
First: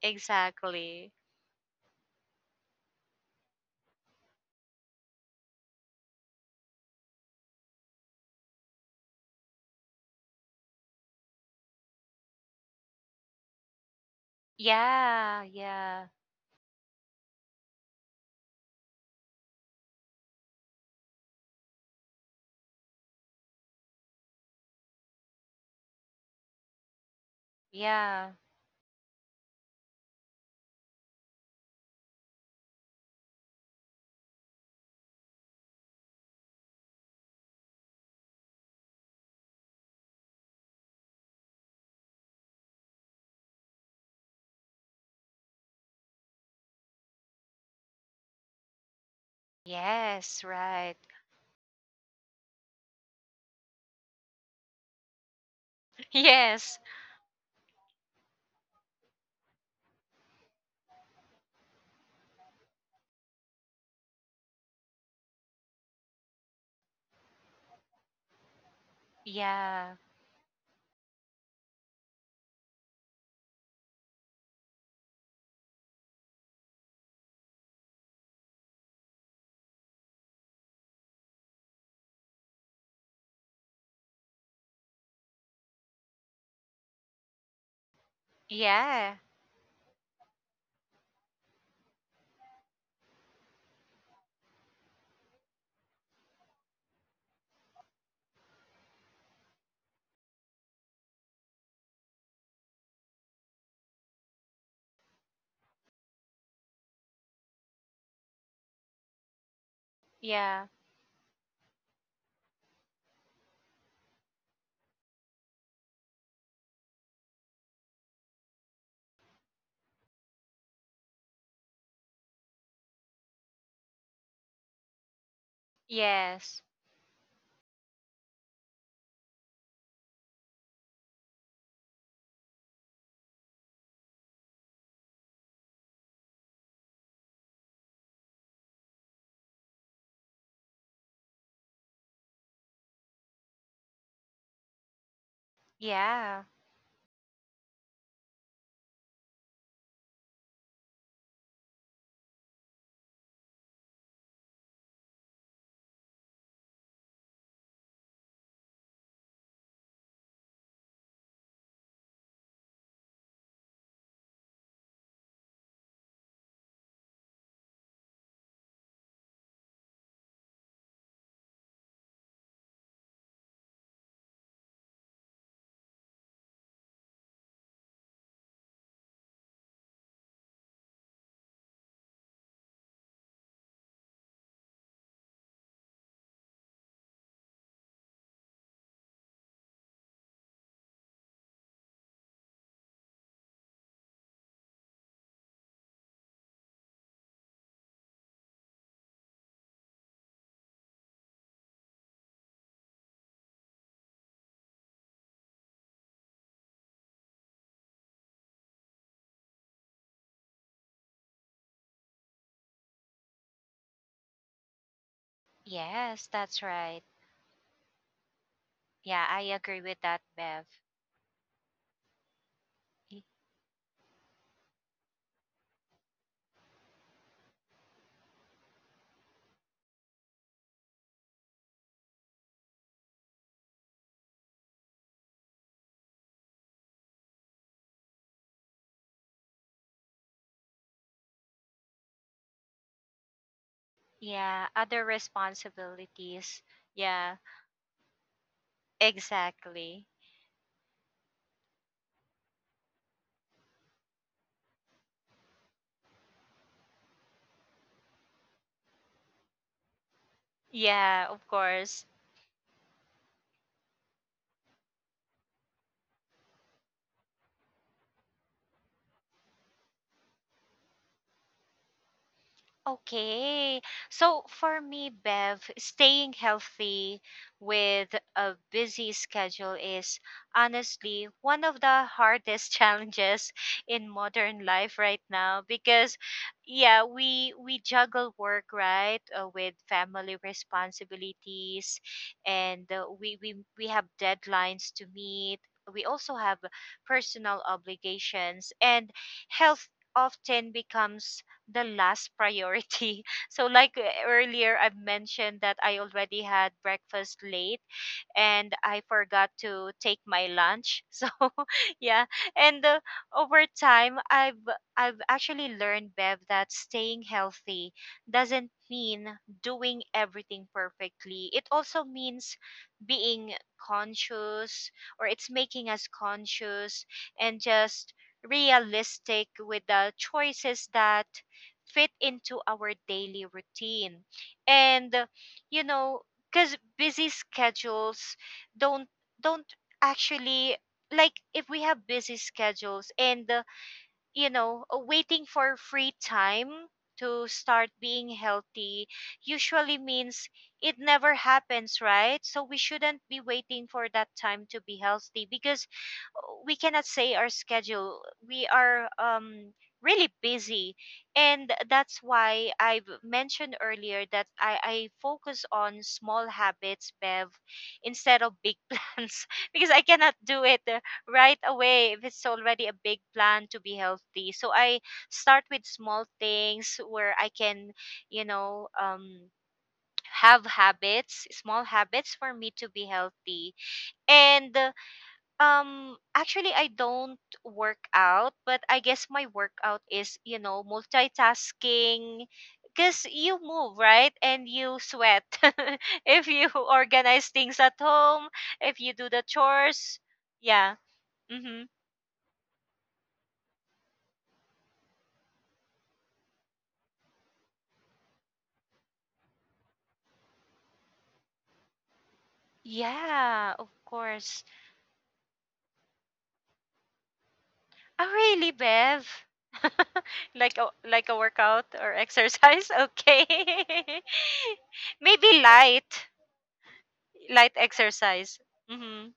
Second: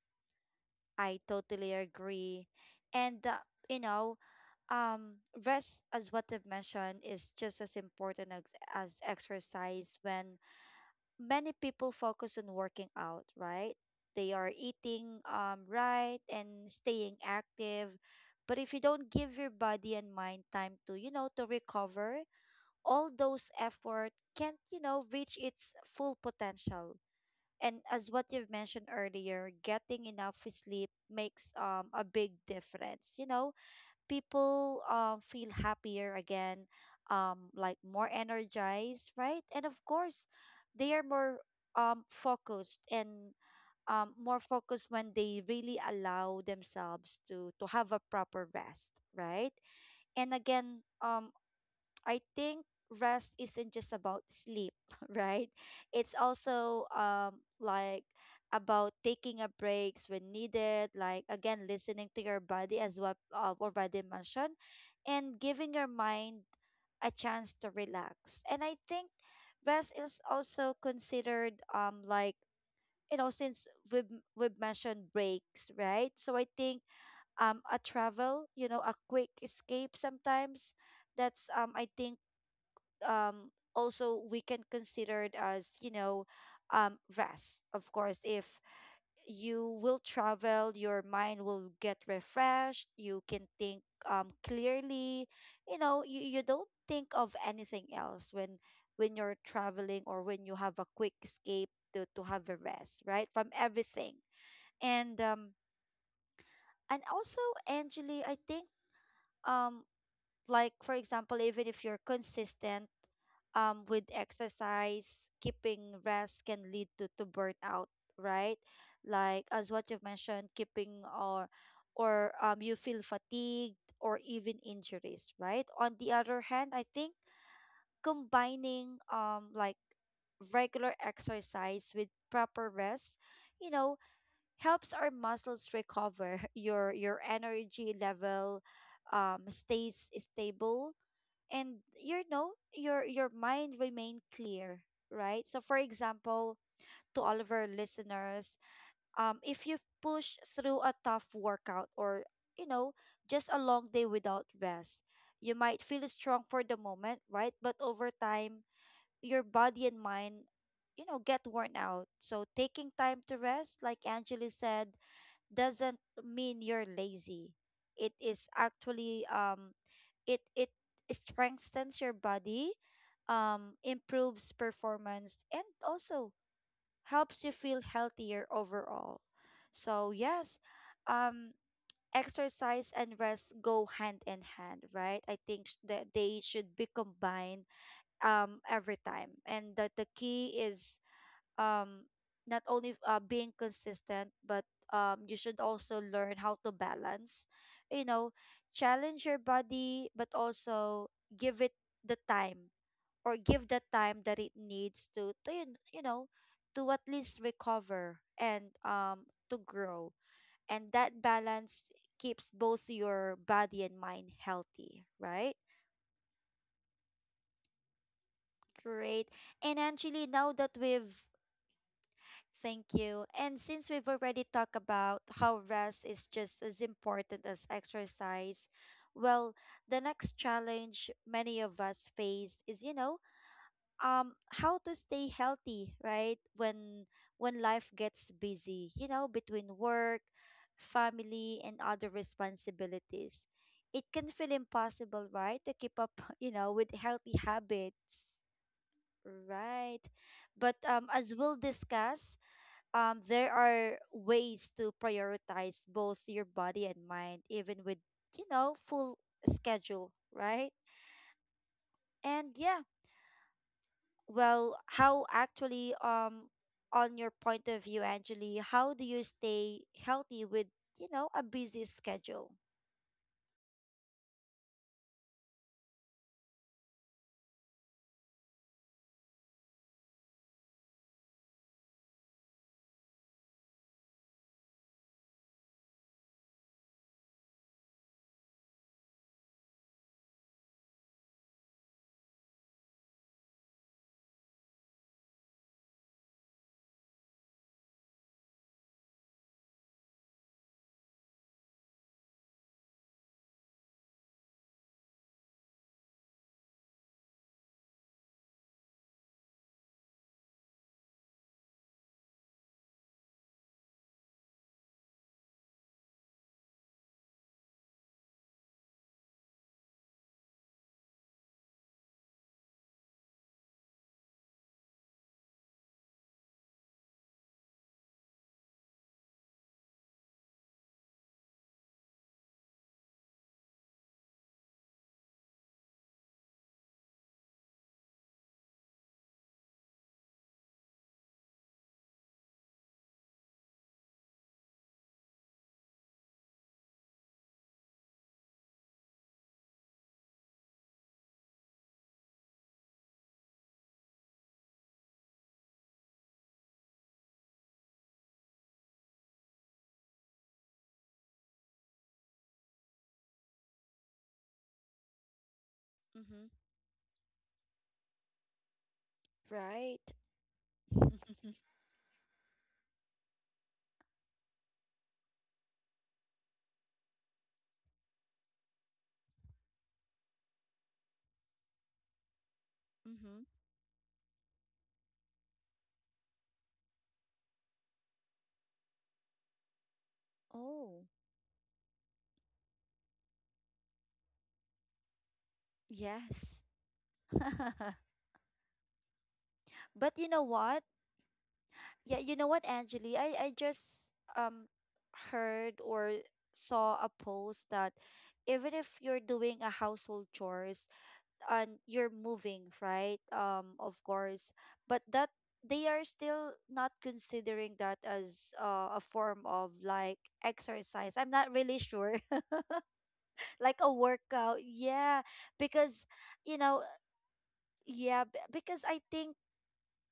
exactly. I totally agree. And you know, rest, as what I've mentioned, is just as important as exercise. When many people focus on working out, right, they are eating Yeah, right yeah. and staying active. But if you don't give your body and mind time to, you know, to recover, all those effort can't, you know, reach its full potential. And as what you've mentioned Yeah. earlier, getting enough sleep makes a big difference, you know. People feel happier again, like more energized, right? And of course they are more focused and more focused when they really allow themselves to have a proper rest, right? And again, Yes, right. I think rest isn't just about sleep, right? It's also Yes. like about taking a breaks when needed, like again listening to your body as what already mentioned, and giving your mind a chance to relax. And I think rest is Yeah. also considered like, you know, since we've mentioned breaks, right? So I think a travel, you know, a quick escape sometimes, that's I think um also we can consider it as, you know, rest. Of course, if you Yeah. will travel, your mind will get refreshed, you can think clearly, you know, you don't think of anything else when you're traveling, or when you have a quick escape to, have a rest, right, from everything. And also, Angeli, I think um like for Yeah. example, even if you're consistent with exercise, keeping rest can lead to, burnout, right? Like as what you've mentioned, keeping or you feel fatigued, or even injuries, right? On the other hand, I think Yes. combining like regular exercise with proper rest, you know, helps our muscles recover, your energy level stays stable, and you know your mind remain clear, right? So for example, Yeah. to all of our listeners, if you've pushed through a tough workout, or you know, just a long day without rest, you might feel strong for the moment, right? But over time, your body and mind, you know, get worn out. So taking time to rest, like Angela said, doesn't mean you're lazy. It is actually it it strengthens your body, improves performance, and also helps you feel healthier overall. So yes, um, exercise and rest go hand in hand, right? I think that they should be combined every time. And that the key is um not only being consistent, but you should also learn how to balance, you know, challenge your body, but also give it the time, or give the time that it needs to, you know, to at least recover and to grow. And that balance keeps both your body and mind healthy, right? Yes, that's right. Great. And Yeah, I actually, now agree that with that, we've Bev. Thank you. And since Y- we've already talked about how rest is just as important as exercise, well, the next challenge many of us face is, um how to stay healthy, right? When life gets busy, you know, between work, family, and other responsibilities. It can feel Yeah, other impossible, right, to keep up, responsibilities. you know, with Yeah, healthy habits, exactly. right? But as we'll discuss, there are ways to prioritize both your body and mind, even with, you know, full schedule, right? Yeah, of And course. yeah, well, how actually, on your point of view, Angeli, how do you stay healthy with, you know, a busy schedule? Okay. So for me, Bev, staying healthy with a busy schedule is honestly one of the hardest challenges in modern life right now. Because yeah, we juggle work, right, with family responsibilities, and we have deadlines to meet. We also have personal obligations, and health often becomes the last priority. So like earlier I've mentioned that I already had breakfast late and I forgot to take my lunch. So yeah, and over time, I've actually learned, Bev, that staying healthy doesn't mean doing everything perfectly. It also means being conscious, or it's making us conscious and just realistic with the choices that fit into our daily routine. And, you know, because busy schedules don't don't actually, like if we have busy schedules and you know, waiting for free time to start being healthy usually means it never happens, right? So we shouldn't be waiting for that time to be healthy, because uh, we cannot say our schedule. We are really busy, and that's why I've mentioned earlier that I focus Mm-hmm. on small habits, Bev, instead of big Right. plans, because I cannot do it right away if it's already a big plan to be healthy. So I start with small things where I can, you know, have habits, small habits for Mm-hmm. me to be healthy. And actually, I don't work out, but I guess my workout Oh, is, you know, multitasking. Because you move, right? And you sweat. yes. If you organize things at home, if you do But the you know what? chores. Yeah. Yeah, you know Mm-hmm. what, Angeli? I just um heard or saw a post that even if you're doing a household chores and you're moving, right? Of Yeah, course, of but that course. they are still not considering that as a Oh, form really, of Bev? like exercise. I'm not Like a really like a sure. workout or exercise? Like a Okay. workout. Yeah, because Maybe you know, light, yeah, light because I exercise. think Mhm.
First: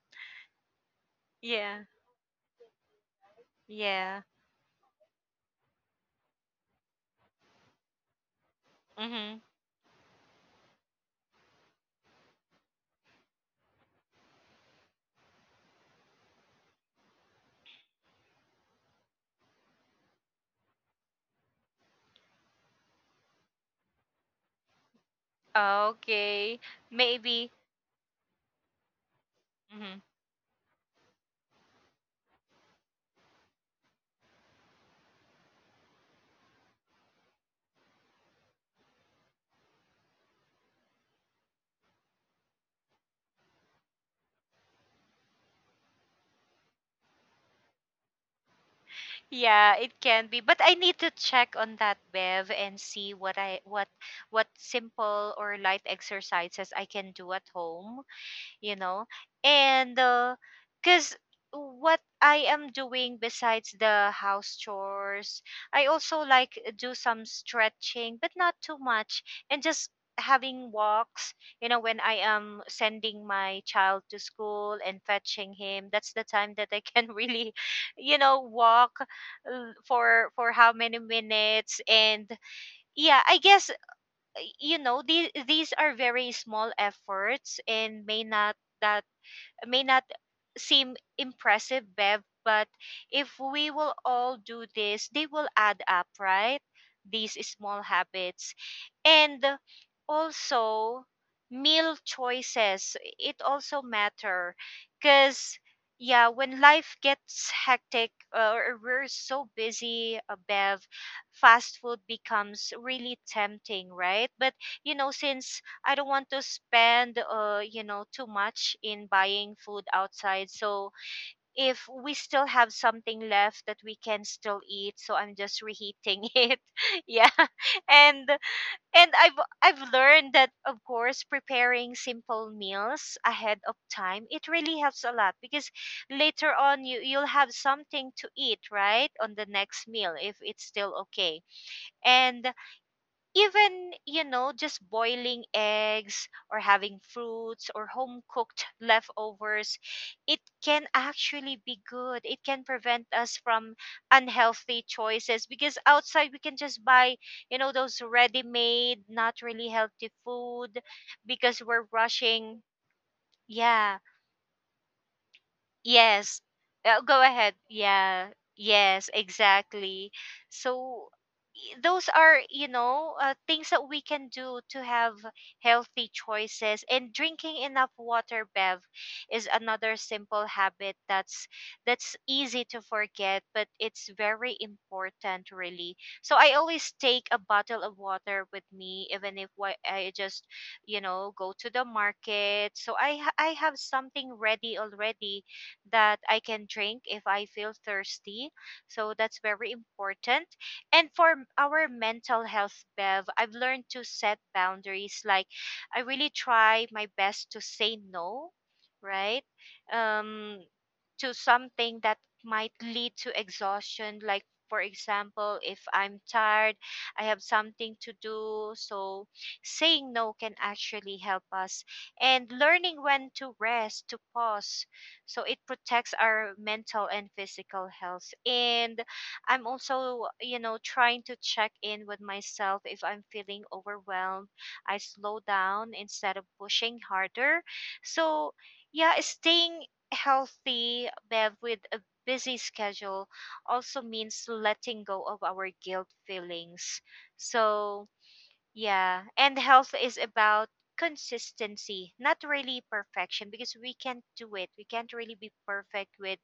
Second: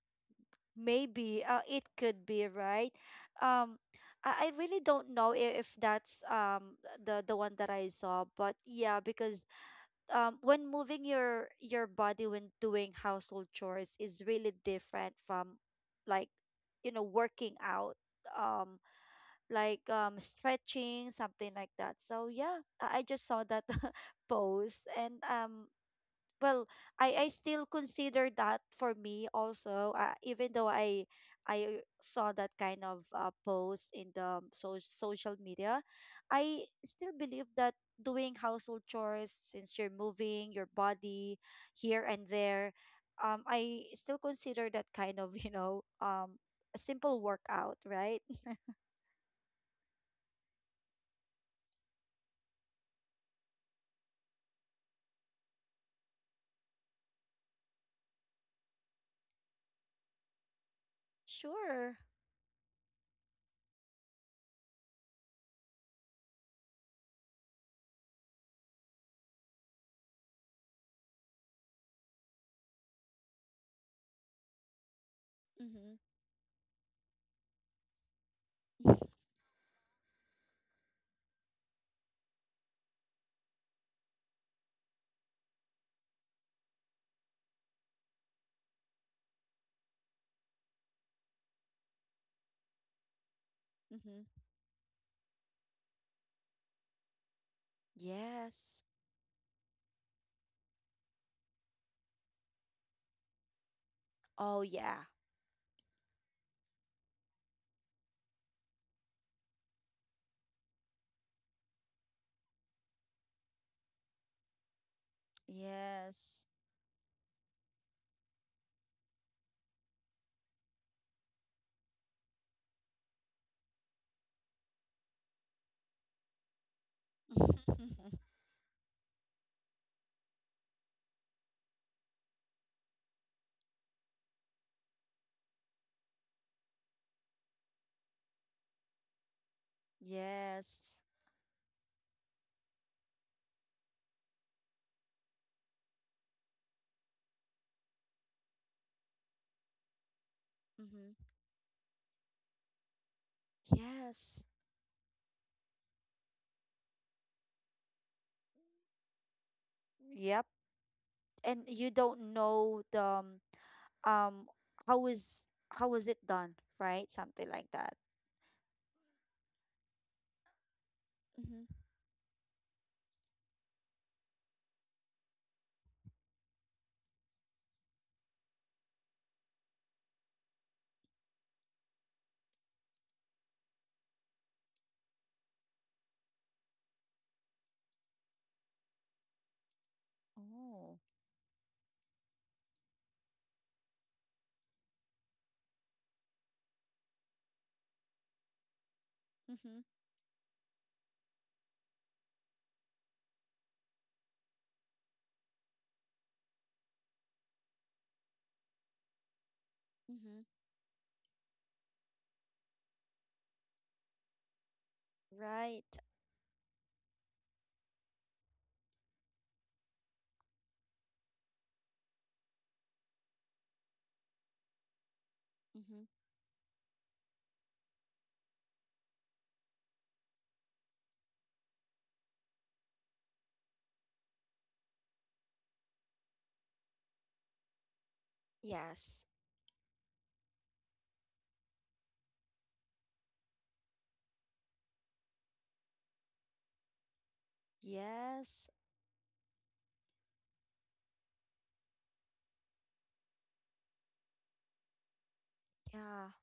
maybe Yeah. it could be right. Um, Yeah. I really don't know if that's the one that I saw, but yeah, because Mhm. When moving your body when doing household chores is really different from like you know working out um like stretching something like that. So yeah, I just saw that post and. Okay. Well, I Maybe. still consider that for me also Mhm. Even though I saw that kind of post in the social media. I still believe that doing household chores, since you're moving your body here and there, I still consider that kind of you know a simple workout, right? Yeah, it can be, but I need to check on that, Bev, and see what I what simple or light exercises I can do at home, you know. And because Sure. what I am doing besides the house chores, I also like do some stretching, but not too much, and just having walks, you know, when I am sending my child to school and fetching him. Mm-hmm. That's the time that I can really, you know, walk for how many minutes. And yeah, I guess you know, these are very small efforts and may not, that may not seem impressive, Bev, but if we will Mm-hmm. all do this, they will add up, right? These small habits. Yes. And also, meal choices, it also matter, Oh yeah. because yeah, when life gets hectic or we're so busy, Bev, fast food becomes really tempting, right? But you know, since I don't want to Yes. spend you know too much in buying food outside, so if we still have something left that we can still eat, so I'm just reheating it. Yeah. And I've learned that of course preparing simple meals ahead of time, it really helps a lot. Because later on you you'll have something to eat, right, on the next meal, if it's still Yes. okay. And even, you know, just boiling eggs or having fruits or home cooked leftovers, it can Mm-hmm. actually be good. It can prevent us from Yes. unhealthy choices, because outside we can just buy, you know, those ready made not really healthy Yep. food because And we're you don't rushing. know the Yeah. um, how was how was it Yes. done, right? Go Something ahead. like that. Yeah. Yes, exactly. So Mm-hmm. Those are, you know, things that we can do to have healthy choices. And drinking enough water, Bev, is another simple habit that's easy to forget, but it's very important really. So I always take a bottle of water with me even if I just, Oh. you know, go to the market. So I have something ready already that I can drink if I feel thirsty. So that's very Mm-hmm. important. And for our mental health, Bev, I've learned to set boundaries. Like I really try my best to say no, right? Mm-hmm. Um, to something that might lead to exhaustion, like for example if Right. I'm tired, I have something to do. So saying no can actually help us, and learning when to rest, to pause. So it Mm-hmm. protects our mental and physical health. And I'm also, you know, trying to check in with myself. If I'm feeling overwhelmed, I slow down instead of pushing harder. So yeah, Yes. staying healthy, Bev, with a busy schedule also means letting go of our guilt feelings. So, Yes. yeah, and health is about consistency, not really perfection, because we can't do it. We can't really be perfect Yeah. with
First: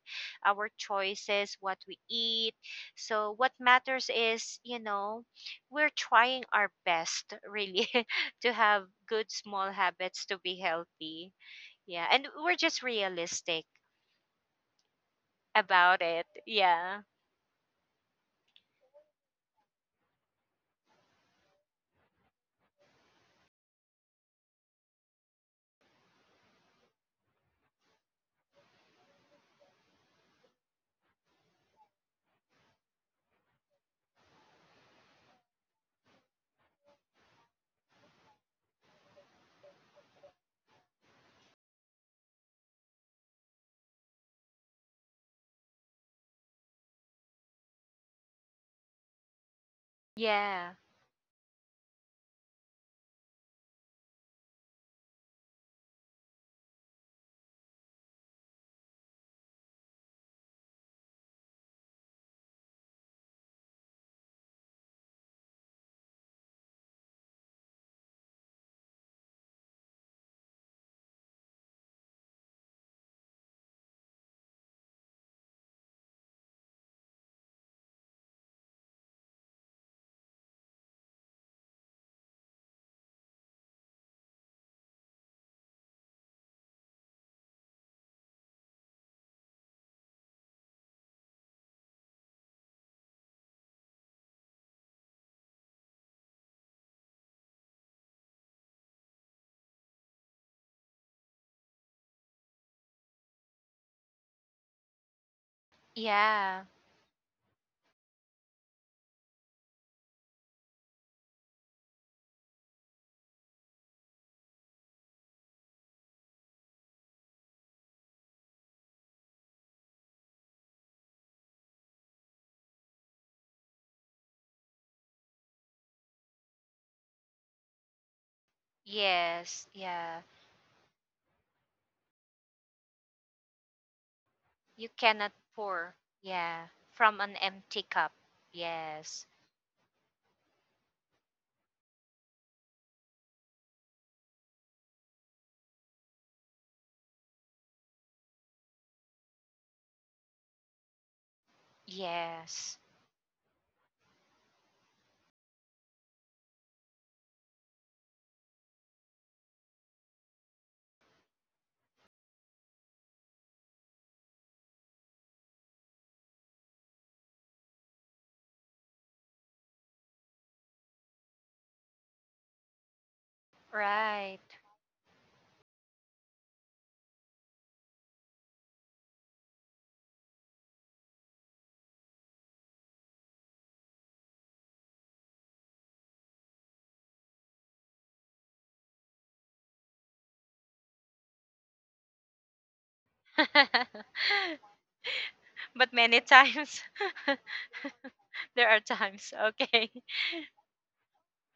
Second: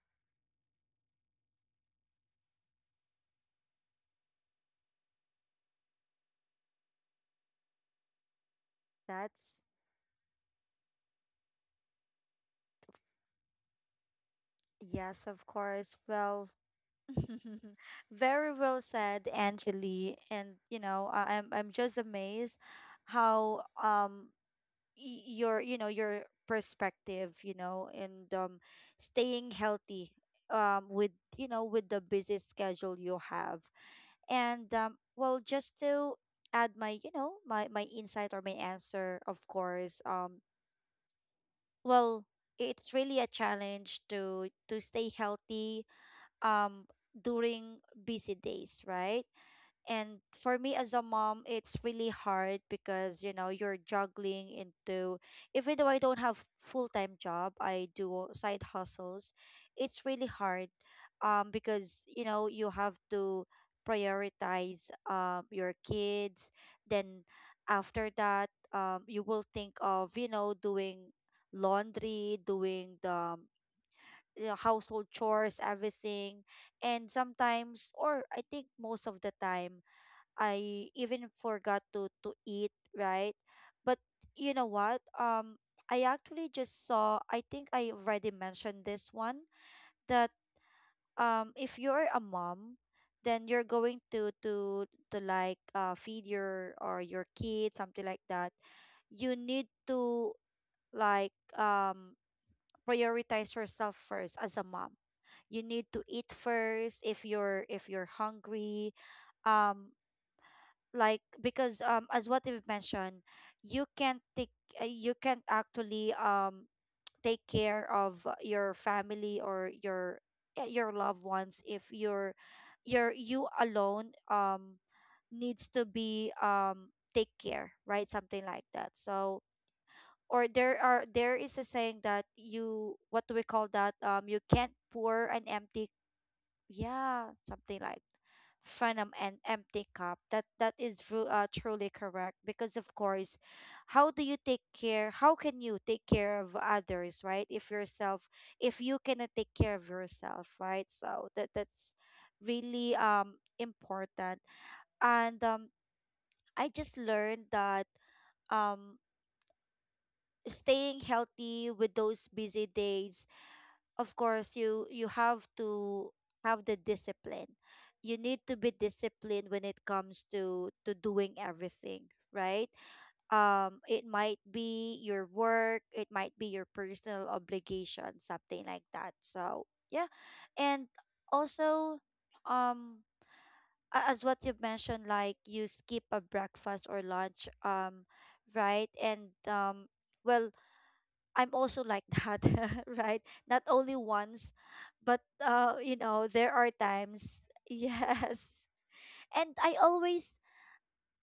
our choices, what we eat. So, what matters is, you know, we're trying our best really. To have good That's small habits to be healthy. Yeah, and we're just realistic yes, of course. about it. Well, Yeah. very well said, Angeli. And you know, I'm just amazed how your you know your perspective you know and staying healthy with you know with the busy schedule you have and well just to add my you know my insight or my answer, of course. Well, it's really a challenge to stay healthy um during busy days, right? And for me Yeah. as a mom, it's really hard because, you know, you're juggling into, even though I don't have full-time job, I do side hustles. It's really hard because, you know, you have to prioritize your kids. Then after that, you will think of, you know, doing laundry, doing the you know, household chores, everything. And sometimes, or I think most of the time, I even forgot to eat, right? But you know what? I actually just saw. I think I already mentioned this one that if you're a mom, then you're going to like feed your or your kid, something like that. You need to like prioritize yourself first as a mom. You need to eat Yeah. first if you're hungry. Um, like because as what you've mentioned, you can't take you can't actually take care of your family or your yeah, your loved ones, if you're you're you alone needs to be take care, right? Something like that. So Yes. Yeah. or there are there is a saying that you, what do we call that, you can't You pour cannot an empty, pour. Yeah. yeah, From an something empty like cup. from Yes. an empty cup. That that is truly correct because of course, how do you take care? How can you take care of others, right? If yourself, if you cannot take care of yourself, right? So that that's Yes. really important. And I just learned that um staying healthy with those busy days, of course, you have to have the discipline. You need to be disciplined when it comes to doing everything, right? Um, it might Right. be your work, it might be your personal obligation, something like that. So yeah, and also um as what you've mentioned, like you skip a breakfast or lunch, right? And well, I'm also like that, right? Not only once, but But you many know, there times, are times, there are yes. times, And okay. I always,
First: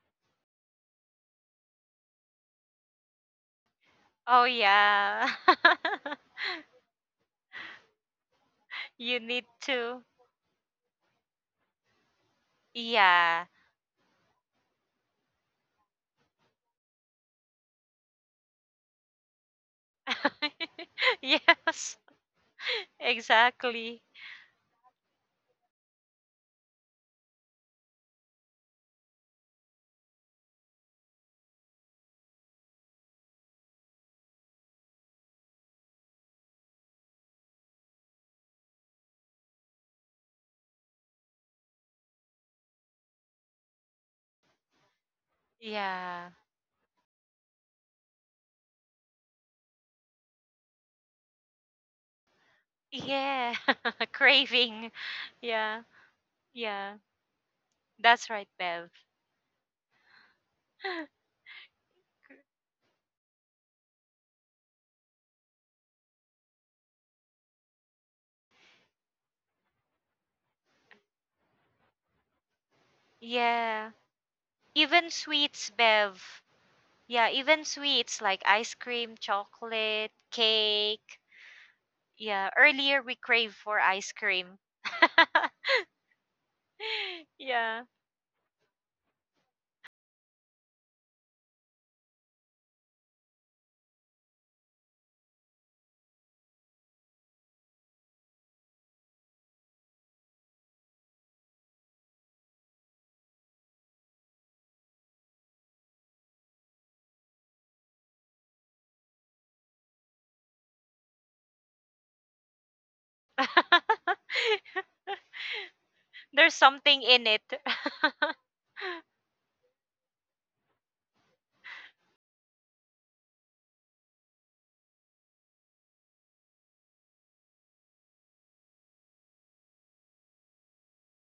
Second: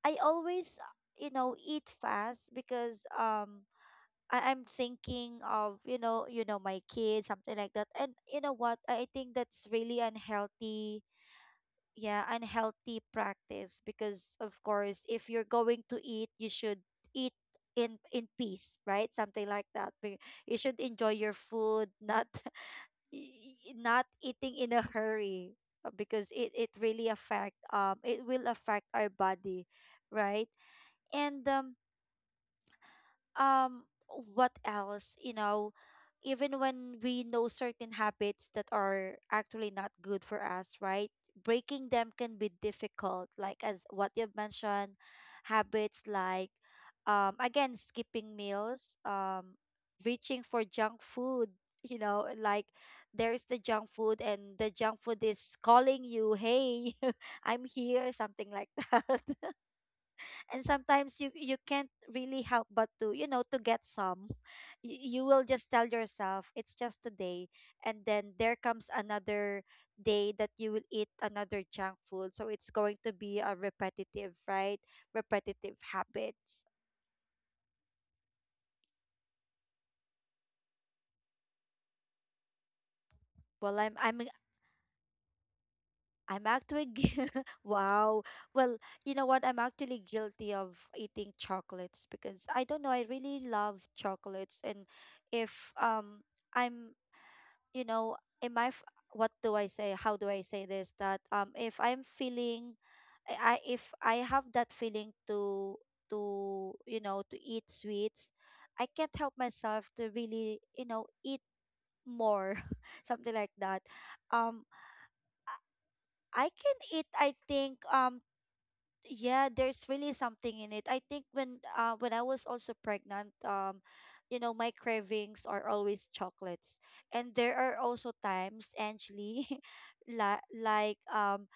I always, uh, you know, eat fast because Oh I'm yeah. thinking of you know, my kids, something like that. And you know what? You I need think that's to. really unhealthy, yeah, Yeah. unhealthy practice, because of course, if you're going to eat, you should eat in peace, right? Something like that. You should enjoy your Yes. food, not Exactly. Not eating in a hurry, because it really affect, it will affect our body, right? And what else, you know, even when we know certain habits that are actually not good for us, right, breaking them can be difficult, like as what you've mentioned. Yeah. Habits like again skipping meals, reaching for junk food, you know, like Yeah. there's the junk food Craving. and the junk Yeah. food is calling Yeah. you, hey, That's I'm right, Bev. here, something like that. And sometimes you you can't really help but to you know to get some. Y- you will just tell yourself it's just a day, and then there comes another day that you will eat another junk food, so it's going to Yeah. be a Even repetitive, right? sweets, Bev. Repetitive Yeah, habits. even sweets like ice cream, chocolate, cake. Yeah, earlier we crave for ice well i'm cream. i'm i'm actually Yeah. wow. Well, you know what, I'm actually guilty of eating chocolates because I don't know, I really love chocolates. And if I'm you know am I f- what do I say how do I say this that if I'm feeling, if I have that feeling to you know to eat sweets, I can't help myself to really you know eat more something like that. um I There's can eat, something I in it. think, yeah, there's really something in it, I think. When when I was also pregnant, you know, my cravings are always chocolates. And there are also times actually, like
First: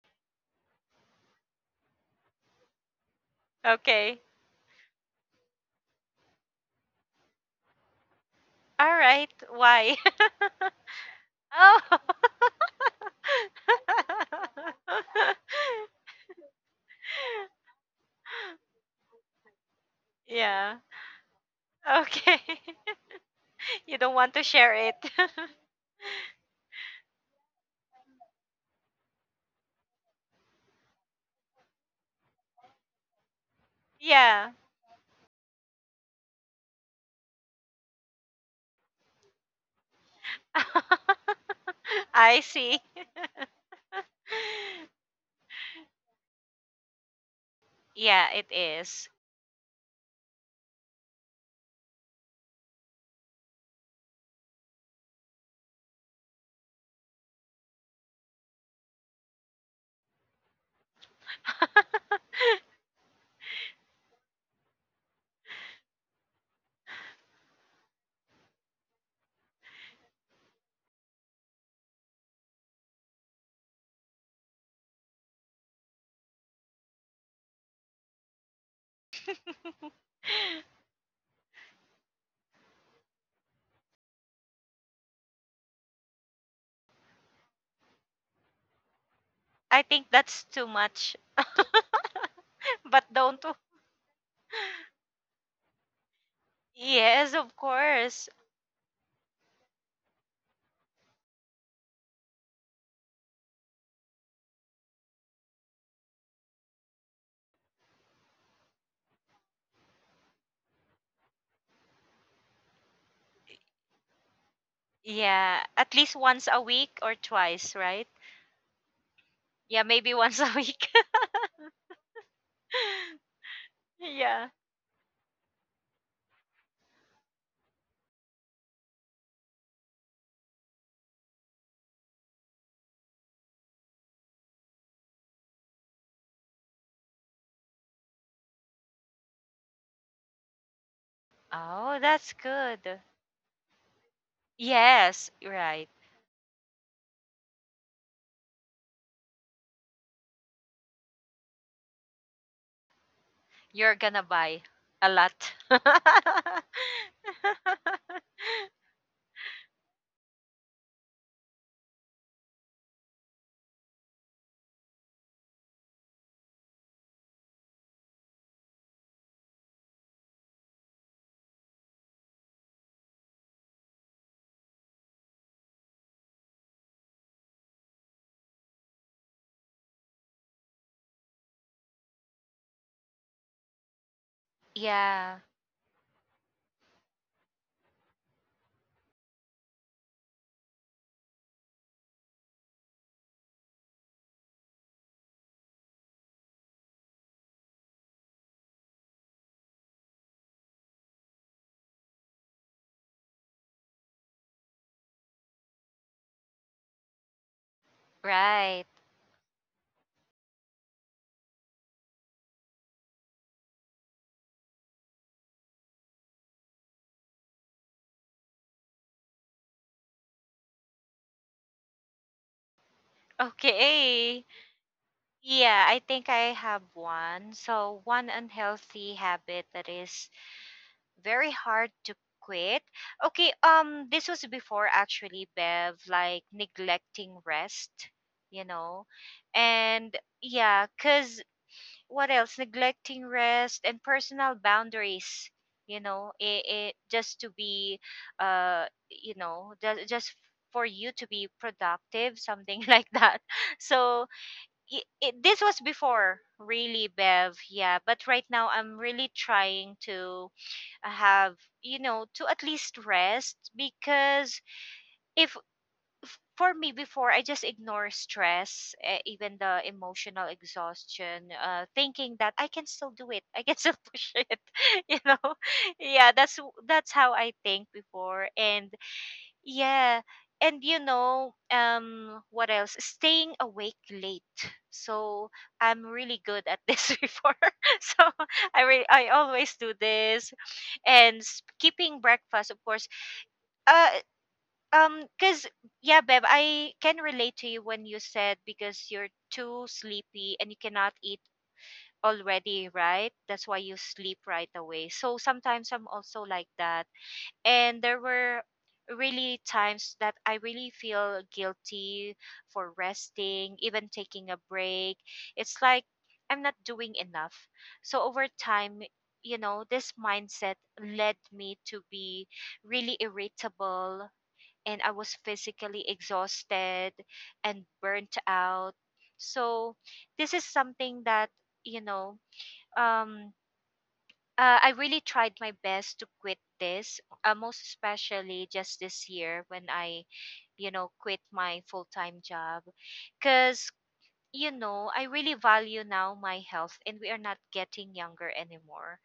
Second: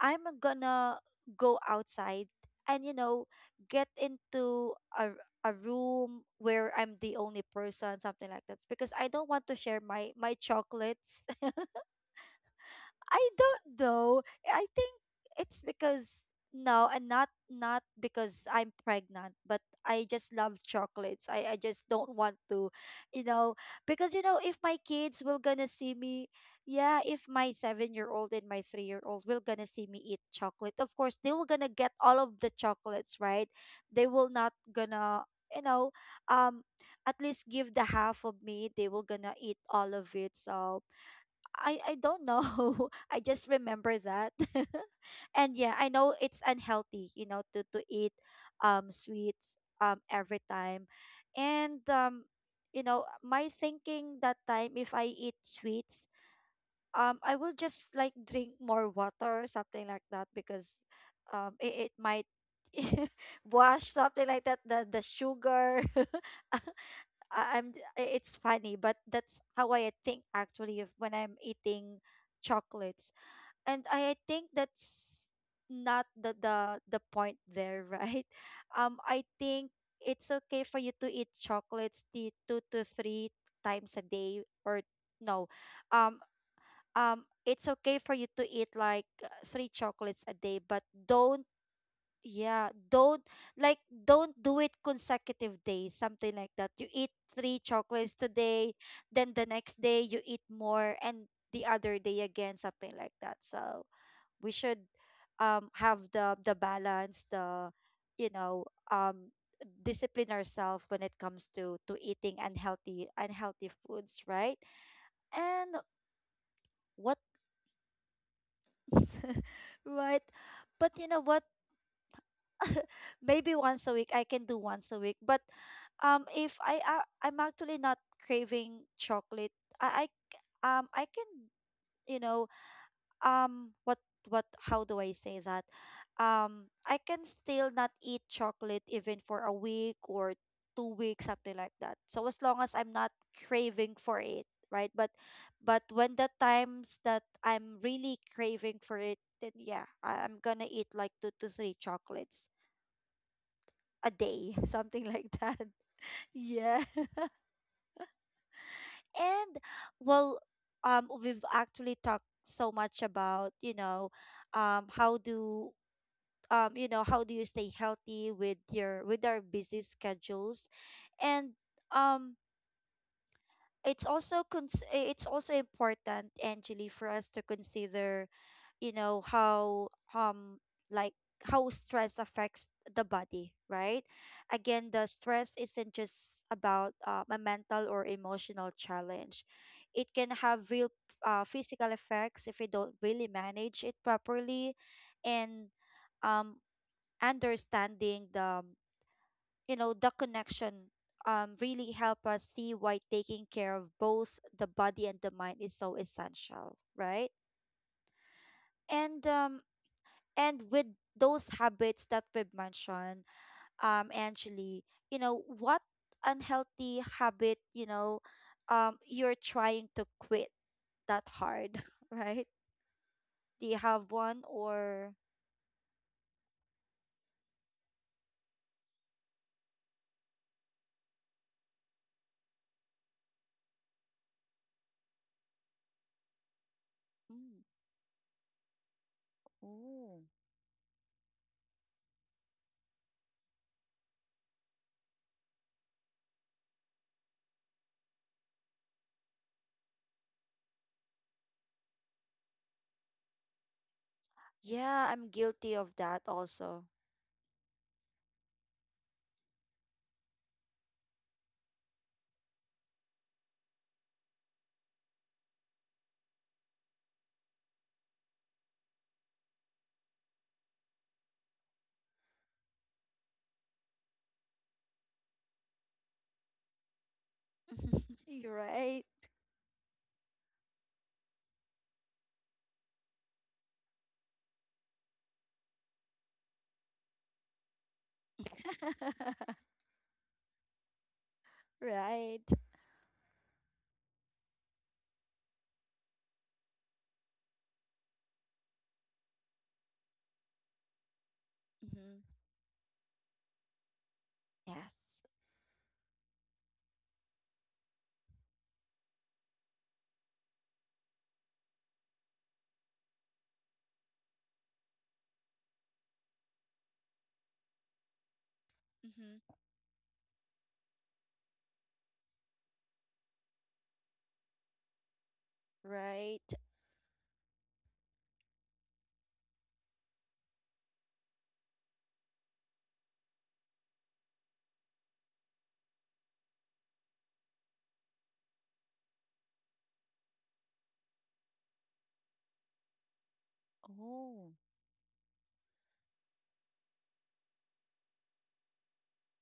I'm gonna go outside and you know get Okay. into a room where I'm the only person, something like that, All because I don't right. want to share Why? my my chocolates. Oh. I don't know. I think it's because no, and not not because I'm pregnant, but I just love Yeah. chocolates. I just don't want Okay. to, you know, You because don't you want know to if share my it. kids will gonna see me, yeah, if my 7-year old and my 3-year old will gonna see me eat chocolate, of course they will gonna get all of the chocolates, right? They will not Yeah. gonna you know um at least give the half of me, they will gonna eat all of it. So I don't know. I see. I just remember that. And yeah, I know it's unhealthy, you know, to eat Yeah, it is. sweets every time. And you know, my thinking that time, if I eat sweets, I will just like drink more water or something like that, because it, it might wash something like that the sugar. I'm it's funny, but that's how I think actually of when I'm eating chocolates. And I think that's not the the point there, right? Um, I think it's okay for you to eat chocolates the two to three times a day or no. Um um, it's okay for you to eat like three I think chocolates a that's day, too but much. don't yeah, But don't don't. Like don't do it consecutive days, something like that. You eat Yes, three of chocolates course. today, then the next day you eat more, and the other day again, something like that. So we should have the balance, the you know um discipline ourselves when it comes to eating unhealthy unhealthy foods, right? And Yeah, at least once a week what or twice, right? Yeah, right? maybe once a But week. you know what? Maybe once a week. I can Yeah. do once a week. But if I, I'm actually not craving chocolate, I I can, you know, um what what how do I say that? I can still not eat chocolate even for a week or 2 weeks, something like that. Oh, So as that's long as I'm good. not craving for it, right? Yes, But right. when the times that I'm really craving for it, then yeah, I, I'm gonna eat like two to three chocolates You're a gonna day, buy something a like that. lot. Yeah. And well, we've actually talked so much about, you know, how do you know, how do you stay healthy with your with our busy schedules? And um it's also important, Angeli, for us to consider how like how stress affects the body, right? Again, the yeah, stress isn't just about a mental or emotional challenge. It can have real physical effects if we don't really manage it properly. And um understanding the, the connection really help us see why taking care of both the body and the mind is so essential, right? right. And with those habits that we've mentioned, Angeli, you know, what unhealthy habit, you're trying to quit that hard, right? Do you have one Okay. or? Yeah, I think I have one. So, one unhealthy habit that is very hard to quit. Okay, this was before actually Bev, like neglecting Mm. rest, you know. Oh. And yeah, cuz what else? Neglecting rest and personal boundaries, you know, it just to be just for you to be productive, something like that. So, Yeah, I'm guilty this of was that before also. really Bev. Yeah, but right now I'm really trying to have, you know, to at least rest. Because if, for me before, I just ignore stress, even the emotional exhaustion, thinking that I can still do it, I can still push it, you know. Yeah, that's how I think You're before. right. And yeah. And you know, what else? Staying awake late. So I'm really good at this before. So I always do this, and keeping Right. breakfast, of course. Uh, cause yeah, Bev, I can relate to you when you said because you're too sleepy and you cannot eat Hmm. already, right? That's why you sleep right Yes. away. So sometimes I'm also like that, and there were really times that I really feel guilty for resting, even taking a break. It's like I'm not doing enough. So over time, Hmm. you know, this mindset led me to be really irritable, and I was physically Right. exhausted and burnt out. So this is something that, you know, um I really tried my best to quit this, most especially just this year when I, you know, quit my full time job. Because Oh. you know, I really value now my health, and we are not getting younger anymore.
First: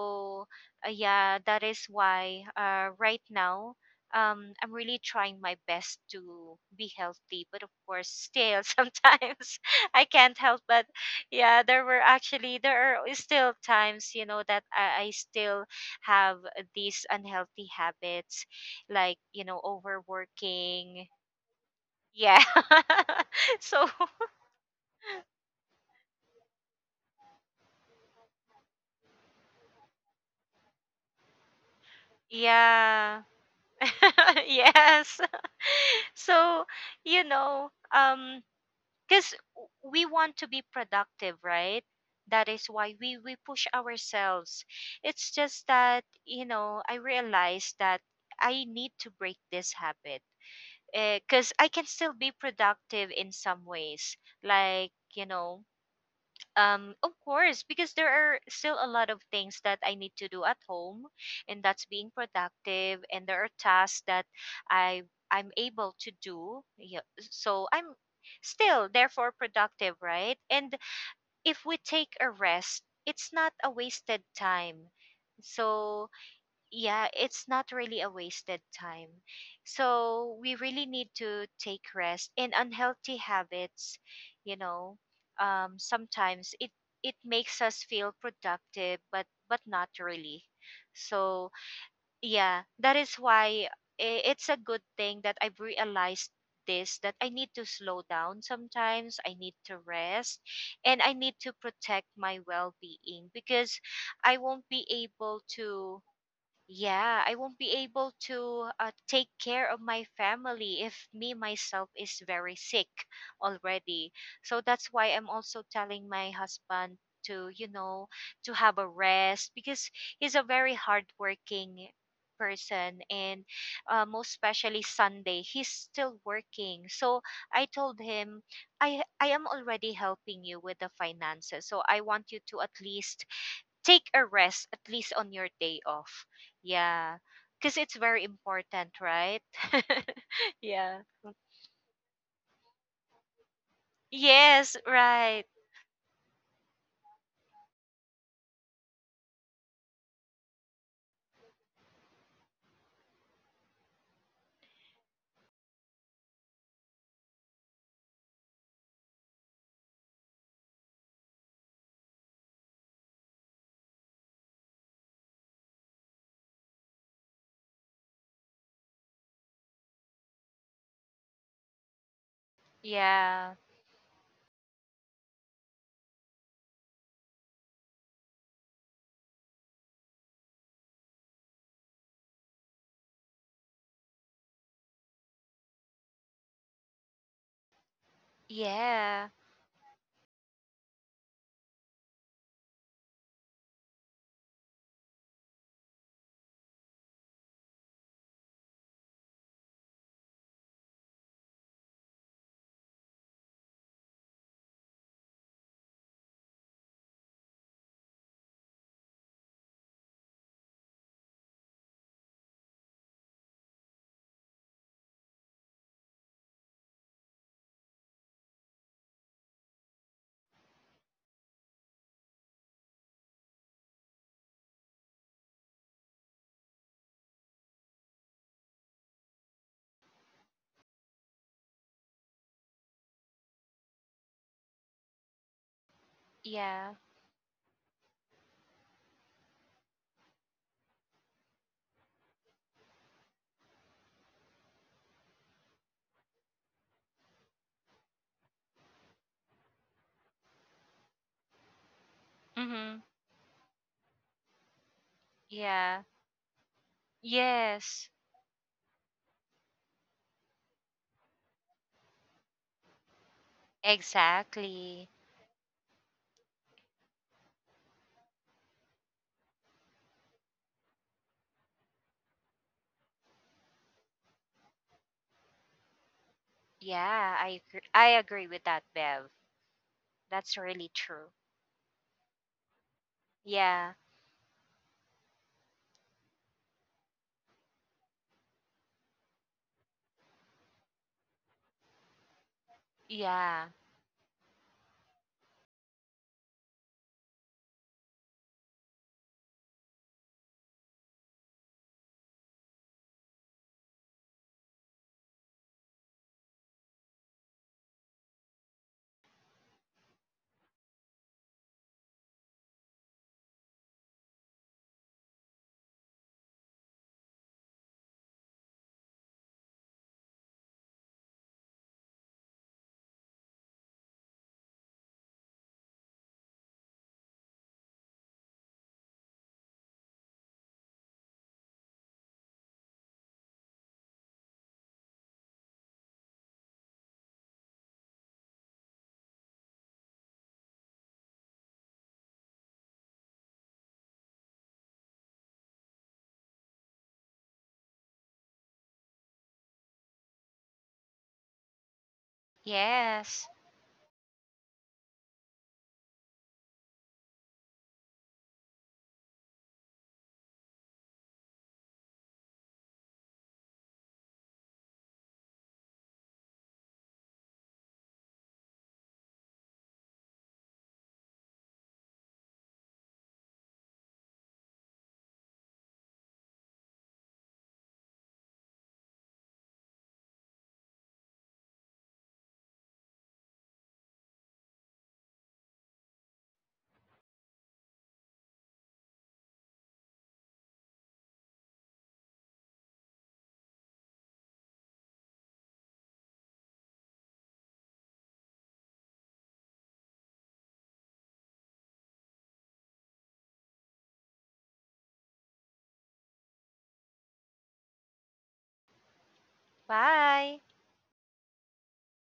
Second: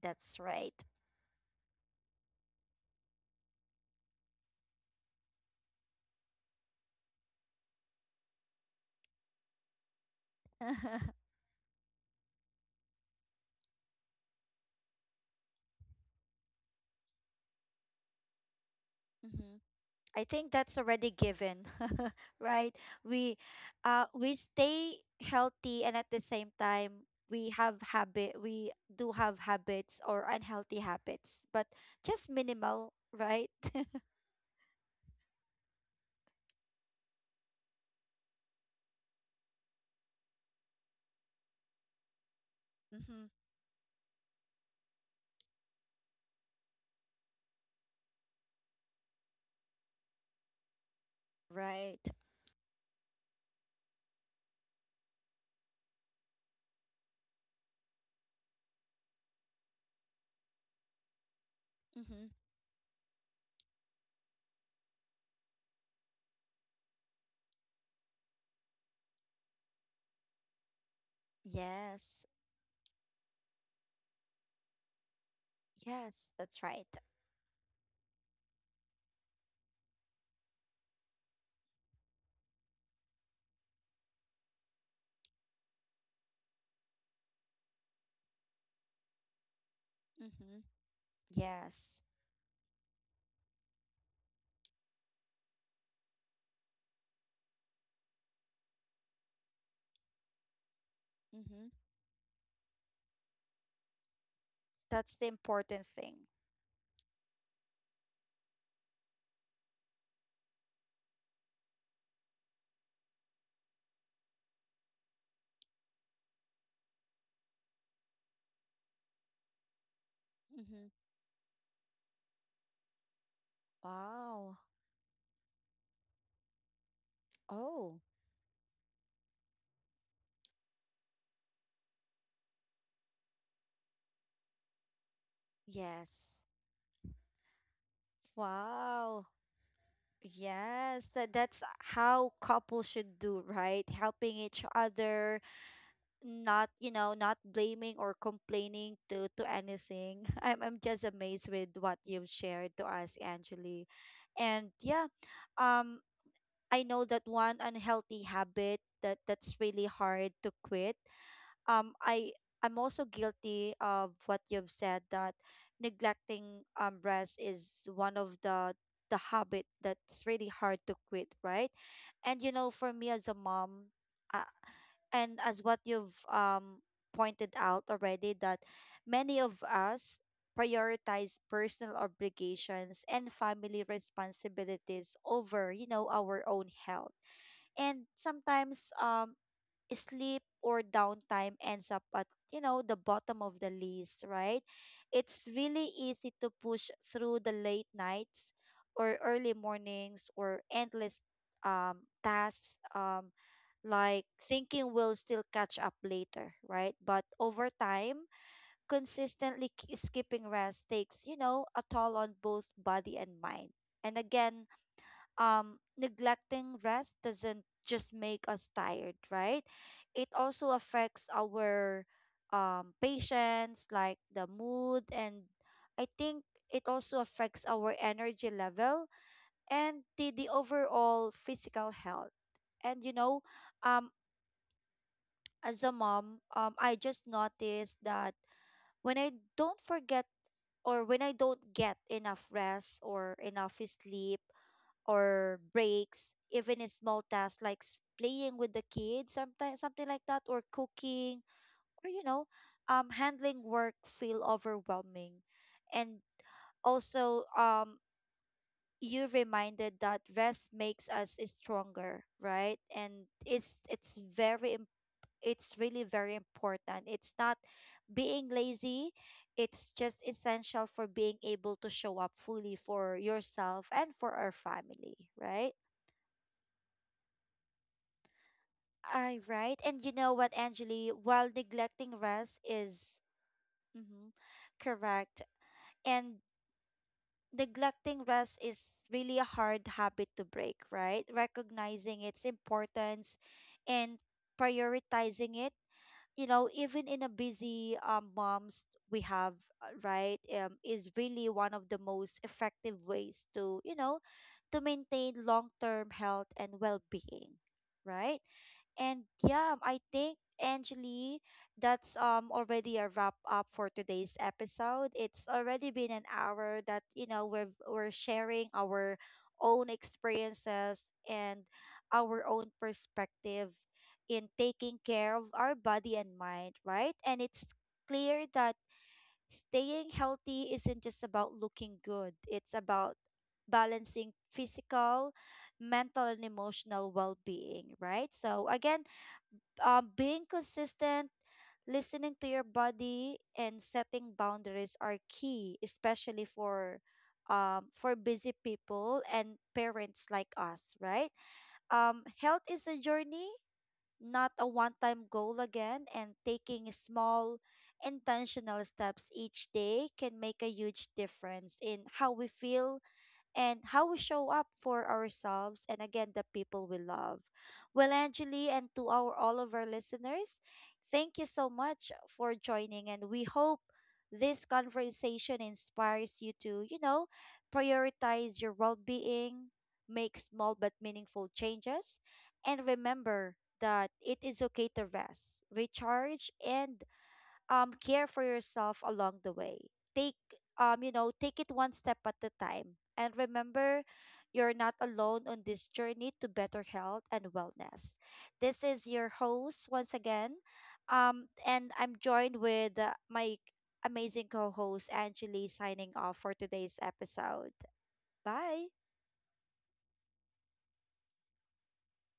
That's right. Yeah, that is why right now, I'm really trying my best to be healthy. But of course, still sometimes I can't help. Hmm. But yeah, there were actually there are still times, you know, that I still have these unhealthy habits, like you know, I think that's overworking. already given, Yeah. right? We, So we stay healthy, and at the same time, we have habit. We do have habits or unhealthy habits, but just minimal, yeah. right? Yes. So, you know, cuz we want to be productive, right? That is why we Mm-hmm. we push ourselves. It's just that, you know, I realized that I need to break this habit. Cuz I can Right. still be productive in some ways. Like, you know, of course, because there are still a lot of things that I need to do at home, and that's being Mm-hmm. productive. And there are tasks that I I'm able to do. Yeah, so I'm still therefore productive, right? And if we take Yes. a rest, it's not a wasted time. So Yes, that's right. yeah, it's not really a wasted time. So we really need to take rest. And unhealthy habits, you know, sometimes it makes us feel productive, but not really. Mm-hmm. So Yes. yeah, that is why it's a good thing that I've realized this, that I need to slow down sometimes, I need to rest, and I need to Mm-hmm. protect my well being. Because I won't be That's the able important to, thing. yeah, I won't be able to take care of my family if me myself is very sick already. So that's why I'm also telling my husband to, you know, to have a rest, because he's a very Mm-hmm. hardworking person and most Wow. especially Sunday, he's still working. So I told Oh, him, I am already helping you with the finances, so I want you to at least take a rest, at least on your day off. yes. Yeah. Because it's very important, Wow. right? Yeah. Yes, that's how couples should do, right? Helping each Yes, other, right. not, you know, not blaming or complaining to anything. I'm just amazed with what you've shared to us, Angeli. And yeah, um I know that one unhealthy habit that that's really hard to quit. um i I'm also guilty of what you've said that neglecting rest is one of the habit that's really hard to quit, right? And you know, for me as a Yeah. mom, uh, and as what you've pointed out already, that many of us prioritize personal obligations and family responsibilities over, you know, our own health. And sometimes Yeah. Sleep or downtime ends up at, you know, the bottom of the list, right? It's really easy to push through the late nights or early mornings or endless tasks, like thinking we'll still catch up later, right? But over time, consistently skipping rest takes, you know, a toll on both body and mind. And again, neglecting rest doesn't just make us tired, right? It also affects our patience, like the mood, and I think it also affects our energy level and the overall physical health. And you know, um, as a mom, I Yeah. just noticed that when I don't forget, or when I don't get enough rest or enough sleep, or breaks, even in small tasks like playing with the kids, sometimes something like that, or cooking, or you know, Mm-hmm. Handling work feel overwhelming. Yeah. And also, Yes. you reminded that rest makes us stronger, right? And it's very Exactly. it's really very important. It's not being lazy, it's just essential for being able to show up fully for yourself and for our family, right? Yeah, I agree. I agree with that, Bev. I right. That's And you really know what, true. Angeli, while neglecting rest Yeah. is mhm, correct. And neglecting rest is really a hard habit to break, right? Recognizing its Yeah. importance and prioritizing it, you know, even in a busy moms we have, right, is really one of the most effective ways to, you know, to maintain long-term health and well-being, right? And yeah, I think, Angeli, that's already a wrap up for today's episode. It's already been an hour that, you know, we're sharing our own experiences and our own perspective in taking care of our body and mind, right? And it's clear that staying healthy isn't just about looking good, it's about balancing physical, mental, and emotional well being, right? So, again, being consistent, listening to your body, and setting boundaries are key, especially for. For busy people and parents like us, right? Health is a Yes. journey, not a one time goal again, and taking small, intentional steps each day can make a huge difference in how we feel and how we show up for ourselves and again the people we love. Well, Angeli, and to our all of our listeners, thank you so much for joining, and we hope this conversation inspires you to, you know, prioritize your well-being, make small but meaningful changes, and remember that it is okay to rest, recharge, and care for yourself along the way. Take take it one step at a time, and remember you're not alone on this journey to better health and wellness. This is your host once again. And I'm joined with my amazing co-host Angeli, signing off for today's episode. Bye. Bye.